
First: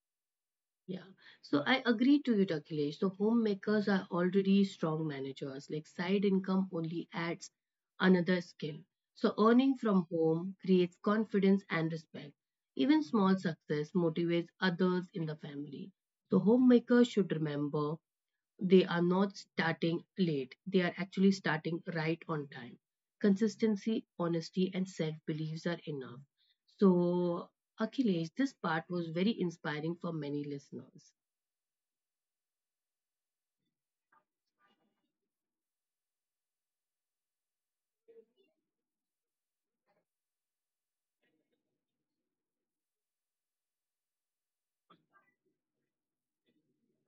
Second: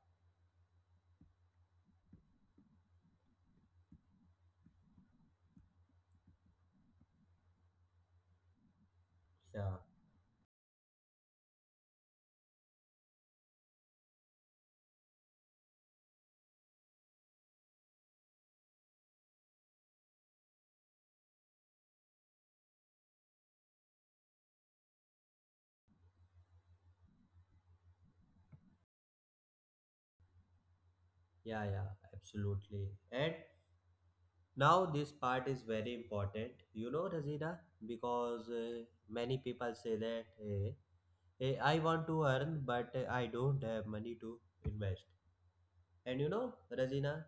Yeah, so I agree to you, Akhilesh. So homemakers are already strong managers. Like side income only adds another skill. So earning Yeah, from home creates confidence and respect. Even small success motivates others in the family. So homemakers should remember they are not starting late. They are actually starting right on time. Consistency, honesty, and self beliefs are enough. So, Akhilesh, this part was very inspiring for many listeners. yeah, yeah, absolutely. And now this part is very important. Razina, because many people say that I want to earn, but I don't have money to invest. Rajina,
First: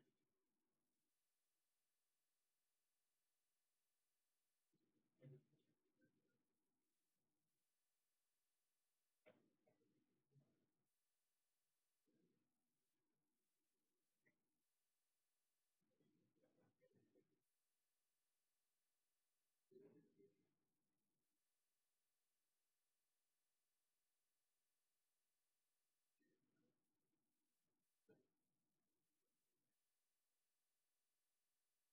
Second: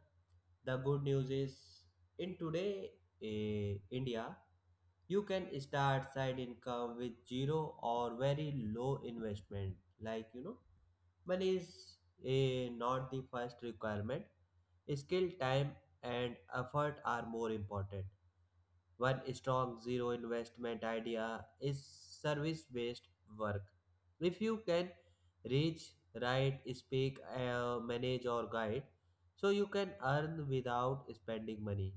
the good news is in today India, you can start side income with zero or very low investment. Like money is not the first requirement. Skill, time, and effort are more important. One strong zero investment idea is service based work. If you can reach, write, speak, manage, or guide, so you can earn without spending money.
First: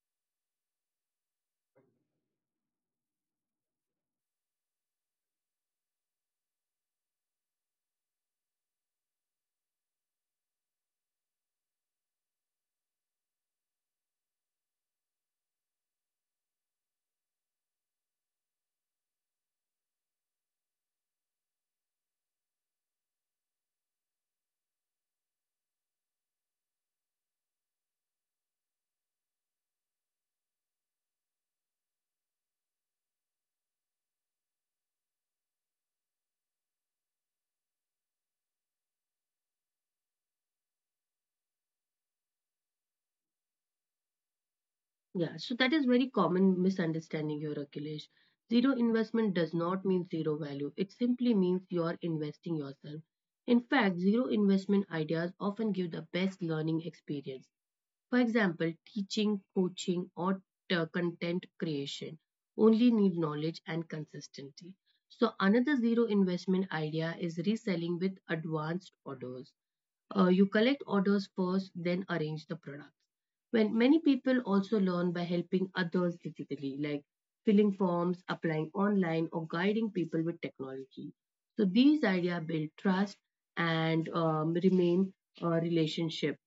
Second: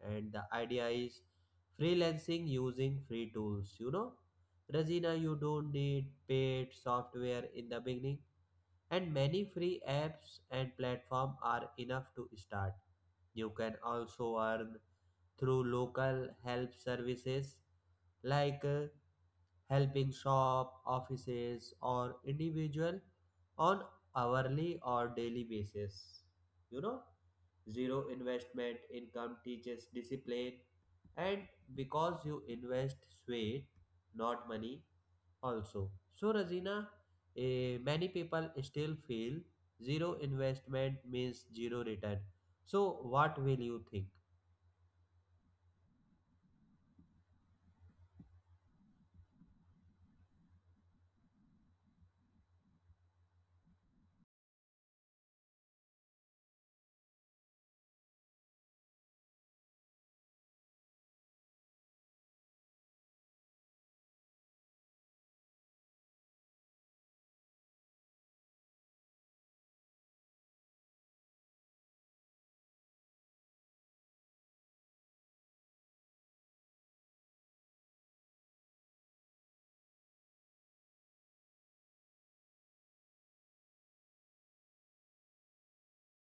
And the idea is freelancing using free tools. Razina, you don't need paid software in the beginning, and many free apps and platforms are enough to start. You can also earn through local help services, like helping shop, offices, or individual on hourly or daily basis. You know, Zero investment income teaches discipline, and because you invest sweat, not money, also. So, Razina, many people still feel zero investment means zero return. So, what will you think? Yeah, so that is very common misunderstanding here, Akhilesh. Zero investment does not mean zero value. It simply means you are investing yourself. In fact, zero investment ideas often give the best learning experience. For example, teaching, coaching, or content creation only need knowledge and consistency. So, another zero investment idea is reselling with advanced orders. You collect orders first, then arrange the products. When many people also learn by helping others digitally, like filling forms, applying online, or guiding people with technology. So these ideas build trust and remain a relationship.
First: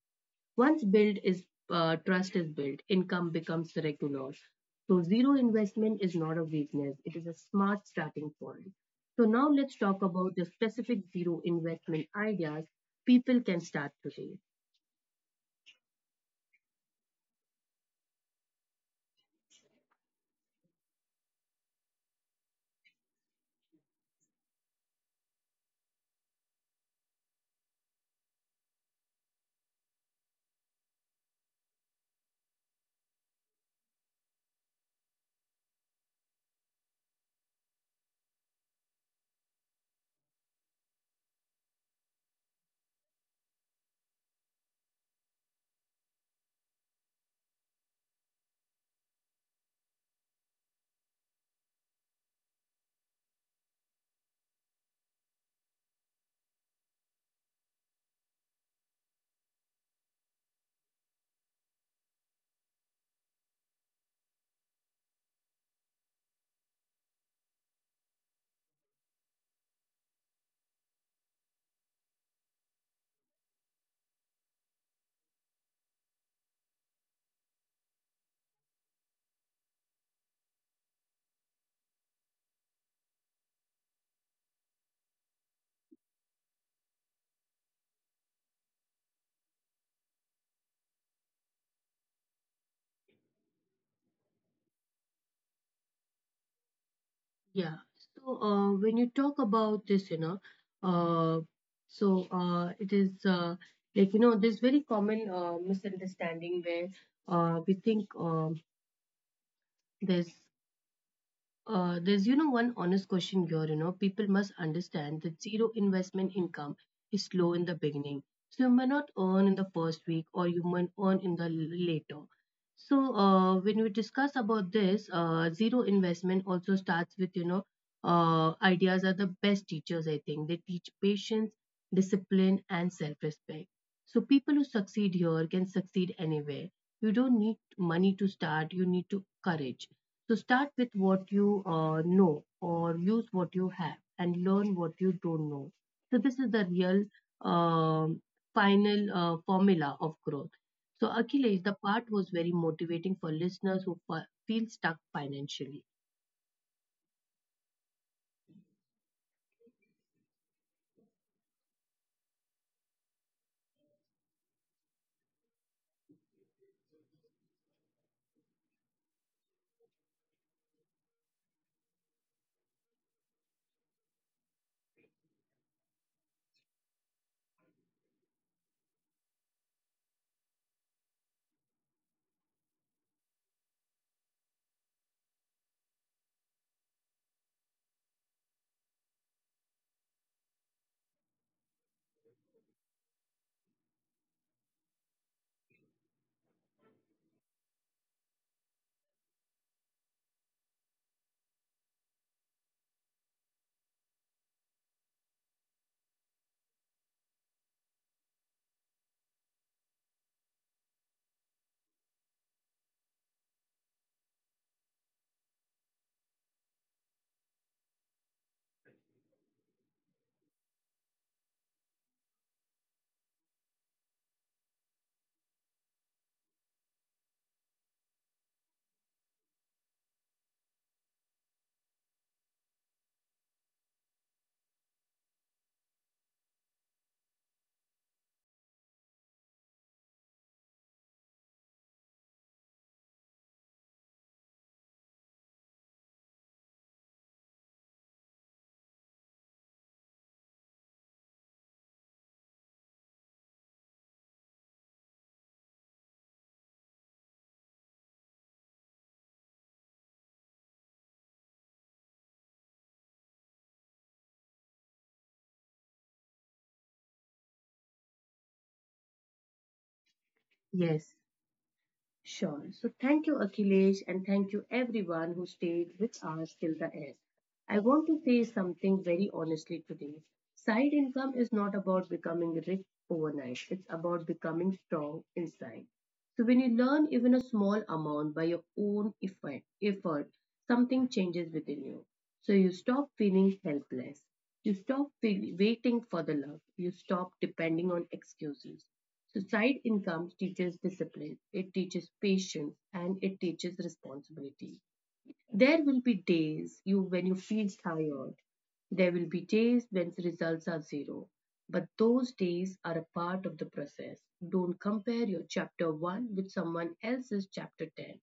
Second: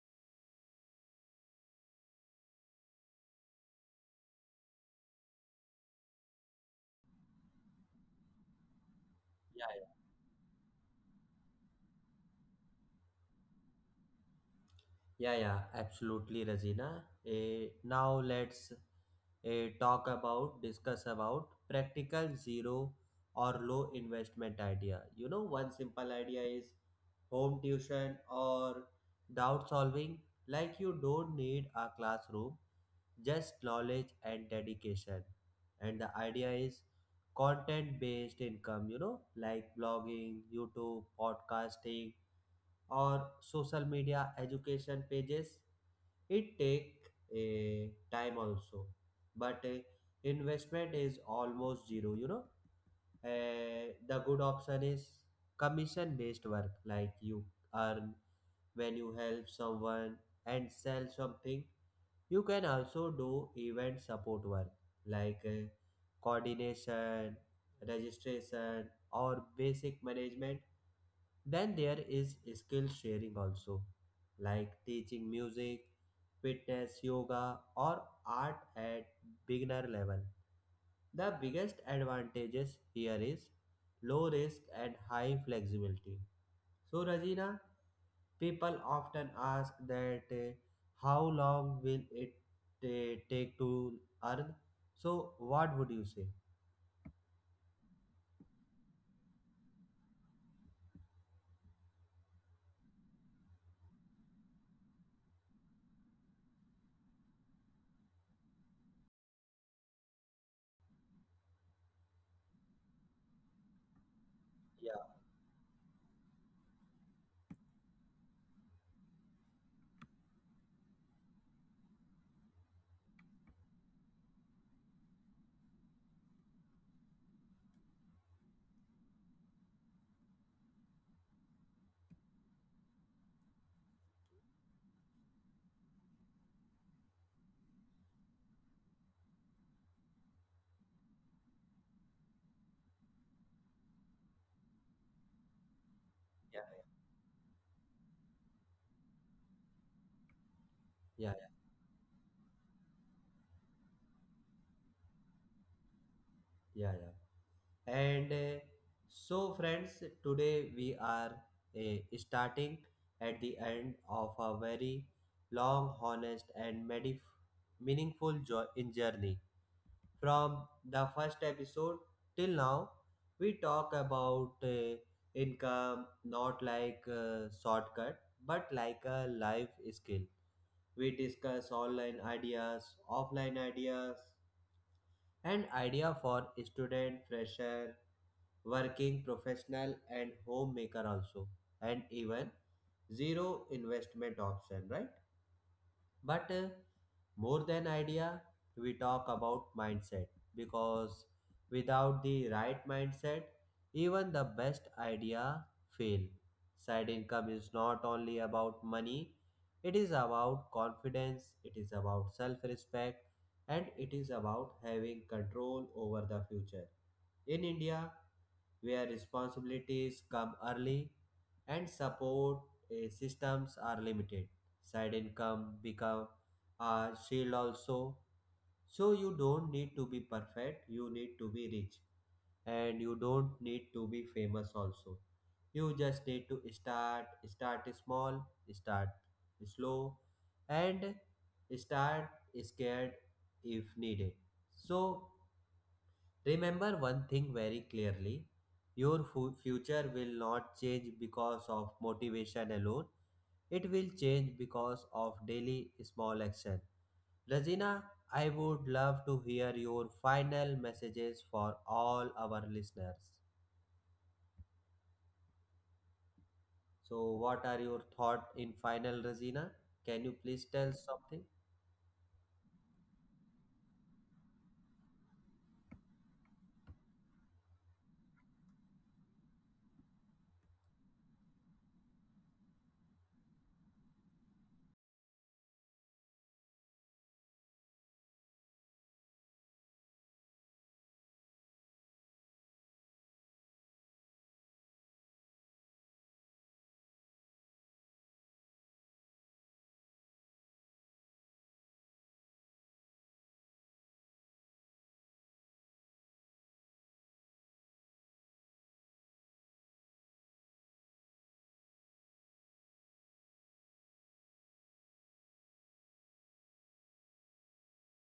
Once build is trust is built, income becomes regular. So zero investment is not a weakness; it is a smart starting point. So now let's Yeah. talk about the specific zero investment ideas people can start today. Yeah, yeah, absolutely, Razina. Now let's discuss about practical zero or low investment idea. One simple idea is home tuition or doubt solving. Like, you don't need a classroom, just knowledge and dedication. And the idea is content based income, like blogging, YouTube, podcasting, or social media education pages. It take a time also, but investment is almost zero. The good option is commission based work, like you earn when you help someone and sell something. You can also do event support work, like coordination, registration, or basic management. Then there is skill sharing also, like teaching music, fitness, yoga, or art at beginner level. The biggest advantages here is low risk and high flexibility. So, Rajina, people often ask that how long will it take to earn? So, what would you say? Yeah. So when you talk about this, you know, uh, so it is like you know, there's very common misunderstanding where we think there's there's, you know, one honest question here, you know, people must Yeah, understand that zero investment income is low in the beginning. So you may not earn in the first week or you may earn in the later. So when we discuss about this, zero investment also starts with, you know, ideas are the best teachers, I think. They teach patience, discipline, and self-respect. So people who succeed here can succeed anywhere. You don't need money to start, you need to courage. So start with what you know or use what you have and learn what you don't know. So this yeah, is the yeah. real um, final formula of growth. So Yeah, Akhilesh, the part was very motivating for listeners who feel stuck financially. yeah, yeah. And so, friends, today we are starting at the end of a very long, honest, and meaningful in journey. From the first episode till now, we talk about income not like a shortcut but like a life skill. We discuss online ideas, offline ideas, and idea for student, fresher, working professional, and homemaker also, and even zero investment option, right? But more than idea, we talk about mindset, because without the right mindset, even the best idea fail. Side income is not only about money, it is about confidence, it is about self respect, and it is about having control over the future. In India, where responsibilities come early and support systems are limited. Side income become a shield also. So you don't need to be perfect, you need to be rich, and you don't need to be famous also. You just need to start. Start small, start slow, and start scared if needed. So remember one thing very clearly, your future will not change because of motivation alone, it will change because of daily small action. Rajina, I would love to hear your final messages for all our listeners. So, what are your thoughts in final, Rajina? Can you please tell Yes. something? Sure. So thank you, Akhilesh, and thank you everyone who stayed with us till the end. I want to say something very honestly today. Side income is not about becoming rich overnight, it's about becoming strong inside. So when you learn even a small amount by your own effort, effort something changes within you. So you stop feeling helpless. You stop feel, waiting for the love. You stop depending on excuses. So side income teaches discipline, it teaches patience, and it teaches responsibility. There will be days you when you feel tired. There will be days when results are zero. But those days are a part of the process. Don't compare your chapter 1 with someone else's chapter 10.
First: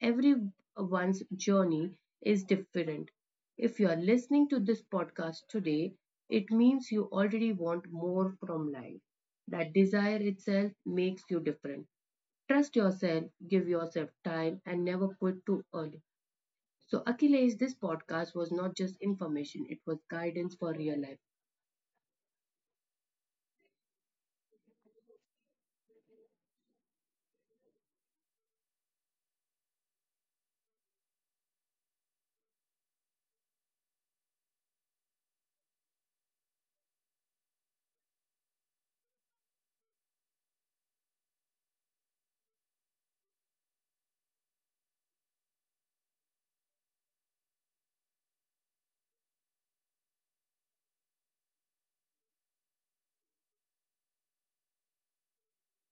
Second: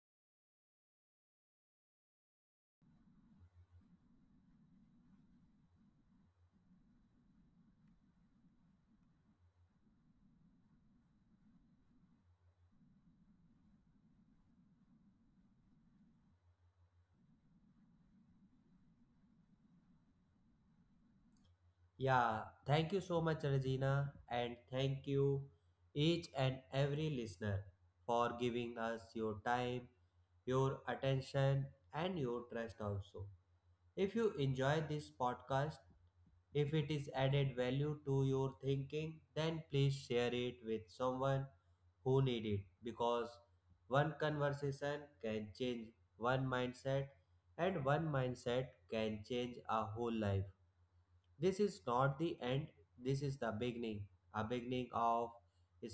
Everyone's journey is different. If you are listening to this podcast today, it means you already want more from life. That desire itself makes you different. Trust yourself, give yourself time, and never quit too early. So, Achilles, this podcast was not just information, it was guidance for real life. Yeah, thank you so much, Regina, and thank you each and every listener for giving us your time, your attention, and your trust also. If you enjoy this podcast, if it is added value to your thinking, then please share it with someone who need it, because one conversation can change one mindset, and one mindset can change a whole life. This is not the end, this is the beginning. A beginning of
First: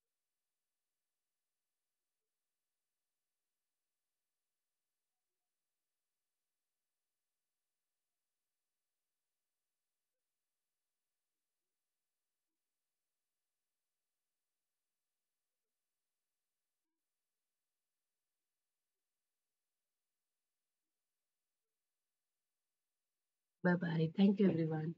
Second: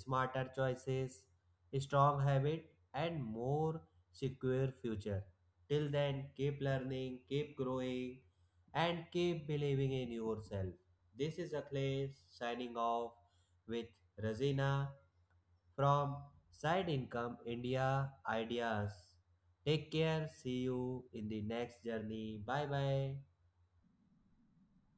smarter choices, strong habit, and more secure future. Till then, keep learning, keep growing, and keep believing in yourself. This is Akhilesh signing off with Razina from Side Income India Ideas. Take care. See you in the next journey. Bye bye. Bye bye. Thank you, everyone.